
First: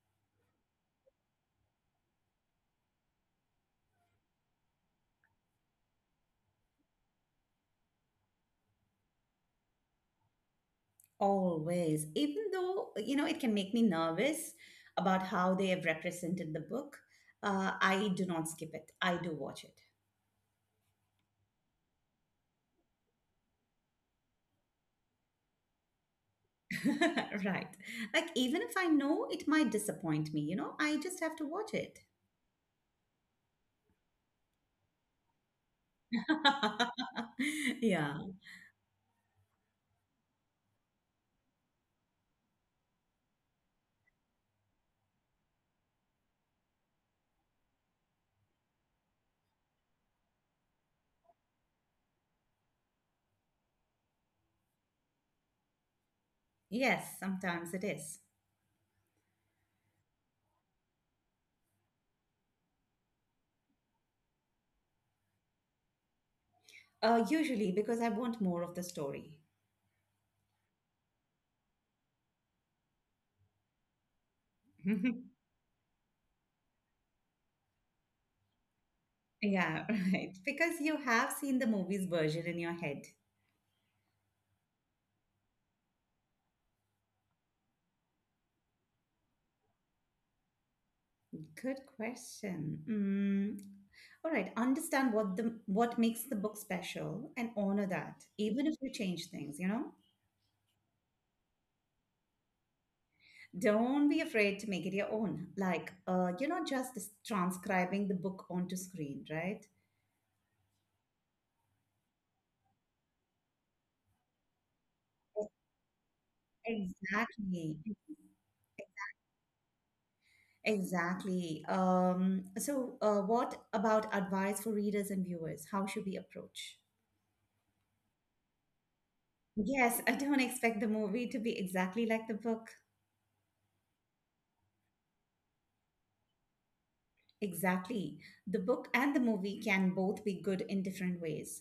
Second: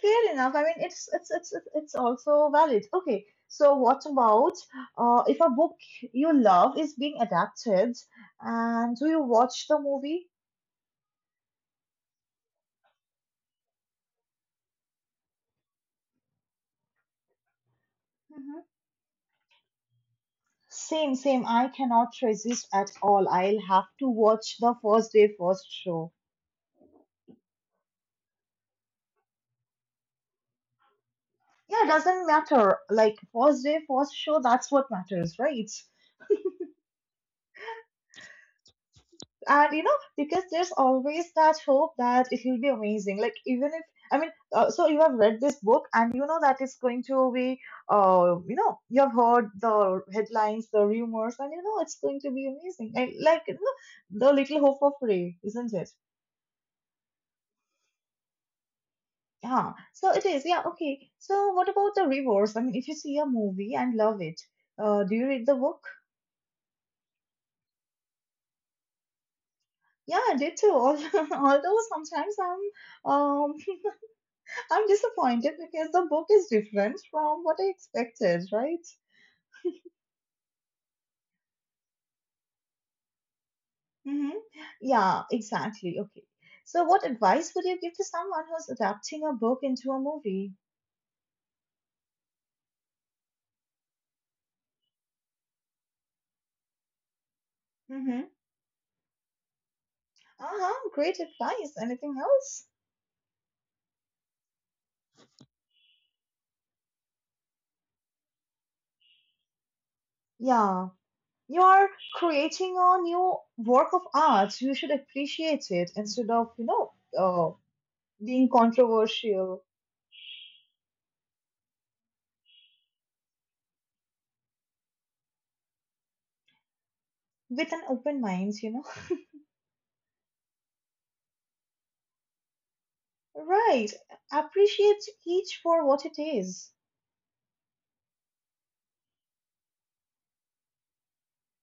S2: Fair enough. I mean, it's also valid. Okay. So what about if a book you love is being adapted, and do you watch the movie?
S1: Always, even though, you know, it can make me nervous about how they have represented the book. I do not
S2: Mhm.
S1: skip it. I do watch it.
S2: Same, same. I cannot resist at all. I'll have to watch the first day, first show.
S1: *laughs* Right. Like, even if I know it might disappoint me, you know, I just have to watch
S2: Yeah, it
S1: it.
S2: doesn't matter. Like, first day, first show, that's what matters, right?
S1: *laughs* Yeah.
S2: And you know, because there's always that hope that it will be amazing, like, even if i mean so you have read this book and you know that it's going to be you know, you have heard the headlines, the rumors, and you know it's going to be amazing, like you know, the little hope of ray, isn't it?
S1: Yes, sometimes it is.
S2: Yeah, so it is. Yeah. Okay, so what about the reverse? I mean, if you see a movie and love it, do you read the book?
S1: Usually because I want more of the story.
S2: Yeah, I did too. *laughs* Although sometimes I'm I'm
S1: *laughs*
S2: disappointed because the book is different from what I expected, right?
S1: Yeah, *laughs* right. Because you have seen the movie's version in your head.
S2: Hmm. Yeah, exactly. Okay. So, what advice would you give to someone who's adapting a book into a movie?
S1: Good question. Mm. All right, understand what the what makes the book special and honor that,
S2: Mm-hmm.
S1: even if you change things, you know?
S2: Uh-huh, great advice. Anything else?
S1: Don't be afraid to make it your own. Like, you're not just transcribing the book onto screen, right?
S2: Yeah. You are creating a new work of art. You should appreciate it instead of, uh,
S1: Exactly,
S2: being controversial
S1: exactly. So, what about advice for readers and viewers? How should we approach?
S2: with an open mind,
S1: Yes, I don't expect the movie to be exactly like the book.
S2: *laughs* Right. Appreciate each for what it is.
S1: Exactly. The book and the movie can both be good in different ways.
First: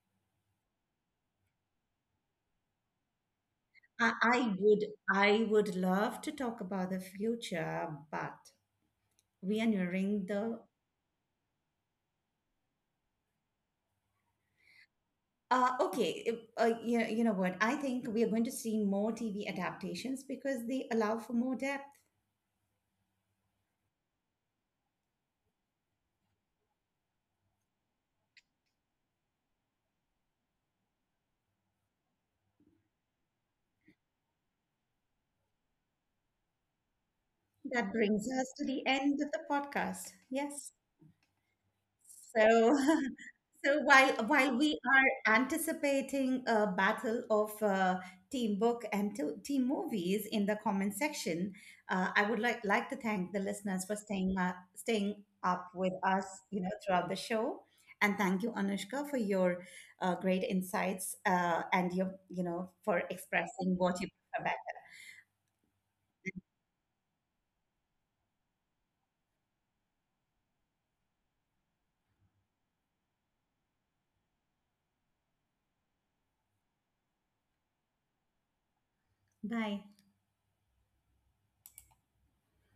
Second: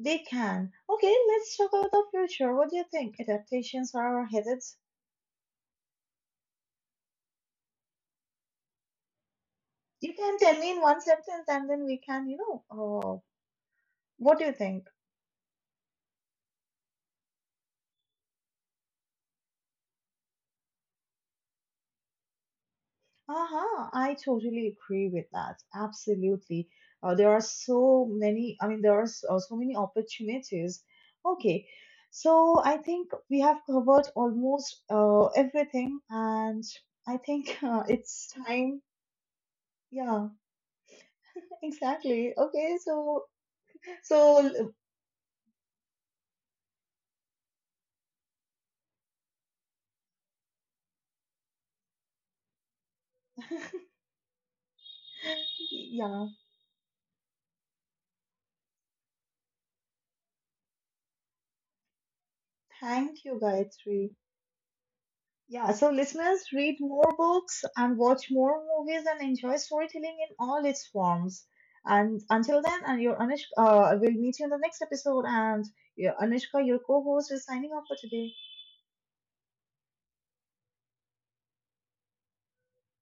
S2: They can. Okay, let's talk about the future. What do you think adaptations
S1: I,
S2: are
S1: I
S2: headed?
S1: would I would love to talk about the future, but we are
S2: You
S1: nearing
S2: can tell
S1: the
S2: me in one sentence and then we can, what do you think?
S1: You know what? I think we are going to see more TV adaptations because they allow for more depth.
S2: Uh-huh, I totally agree with that. Absolutely. There are so many, I mean, there are so, so many opportunities. Okay, so I think we have covered almost everything and I think *laughs*
S1: That brings
S2: it's
S1: us to
S2: time.
S1: the end of the podcast.
S2: Yeah,
S1: Yes.
S2: exactly.
S1: So
S2: Okay,
S1: *laughs*
S2: so
S1: So while
S2: so
S1: we are anticipating a battle of team book and team movies in the comment section, I would like to thank the listeners
S2: *laughs*
S1: for staying up with us,
S2: yeah,
S1: you know, throughout the show, and thank you, Anushka, for your great insights and your for
S2: thank you,
S1: expressing what you
S2: Gayatri.
S1: prefer better.
S2: Yeah, so listeners, read more books and watch more movies and enjoy storytelling in all its forms. And until then, and your Anushka, we'll meet you in the next episode. And yeah, Anushka, your co-host, is signing off for today.
S1: Bye.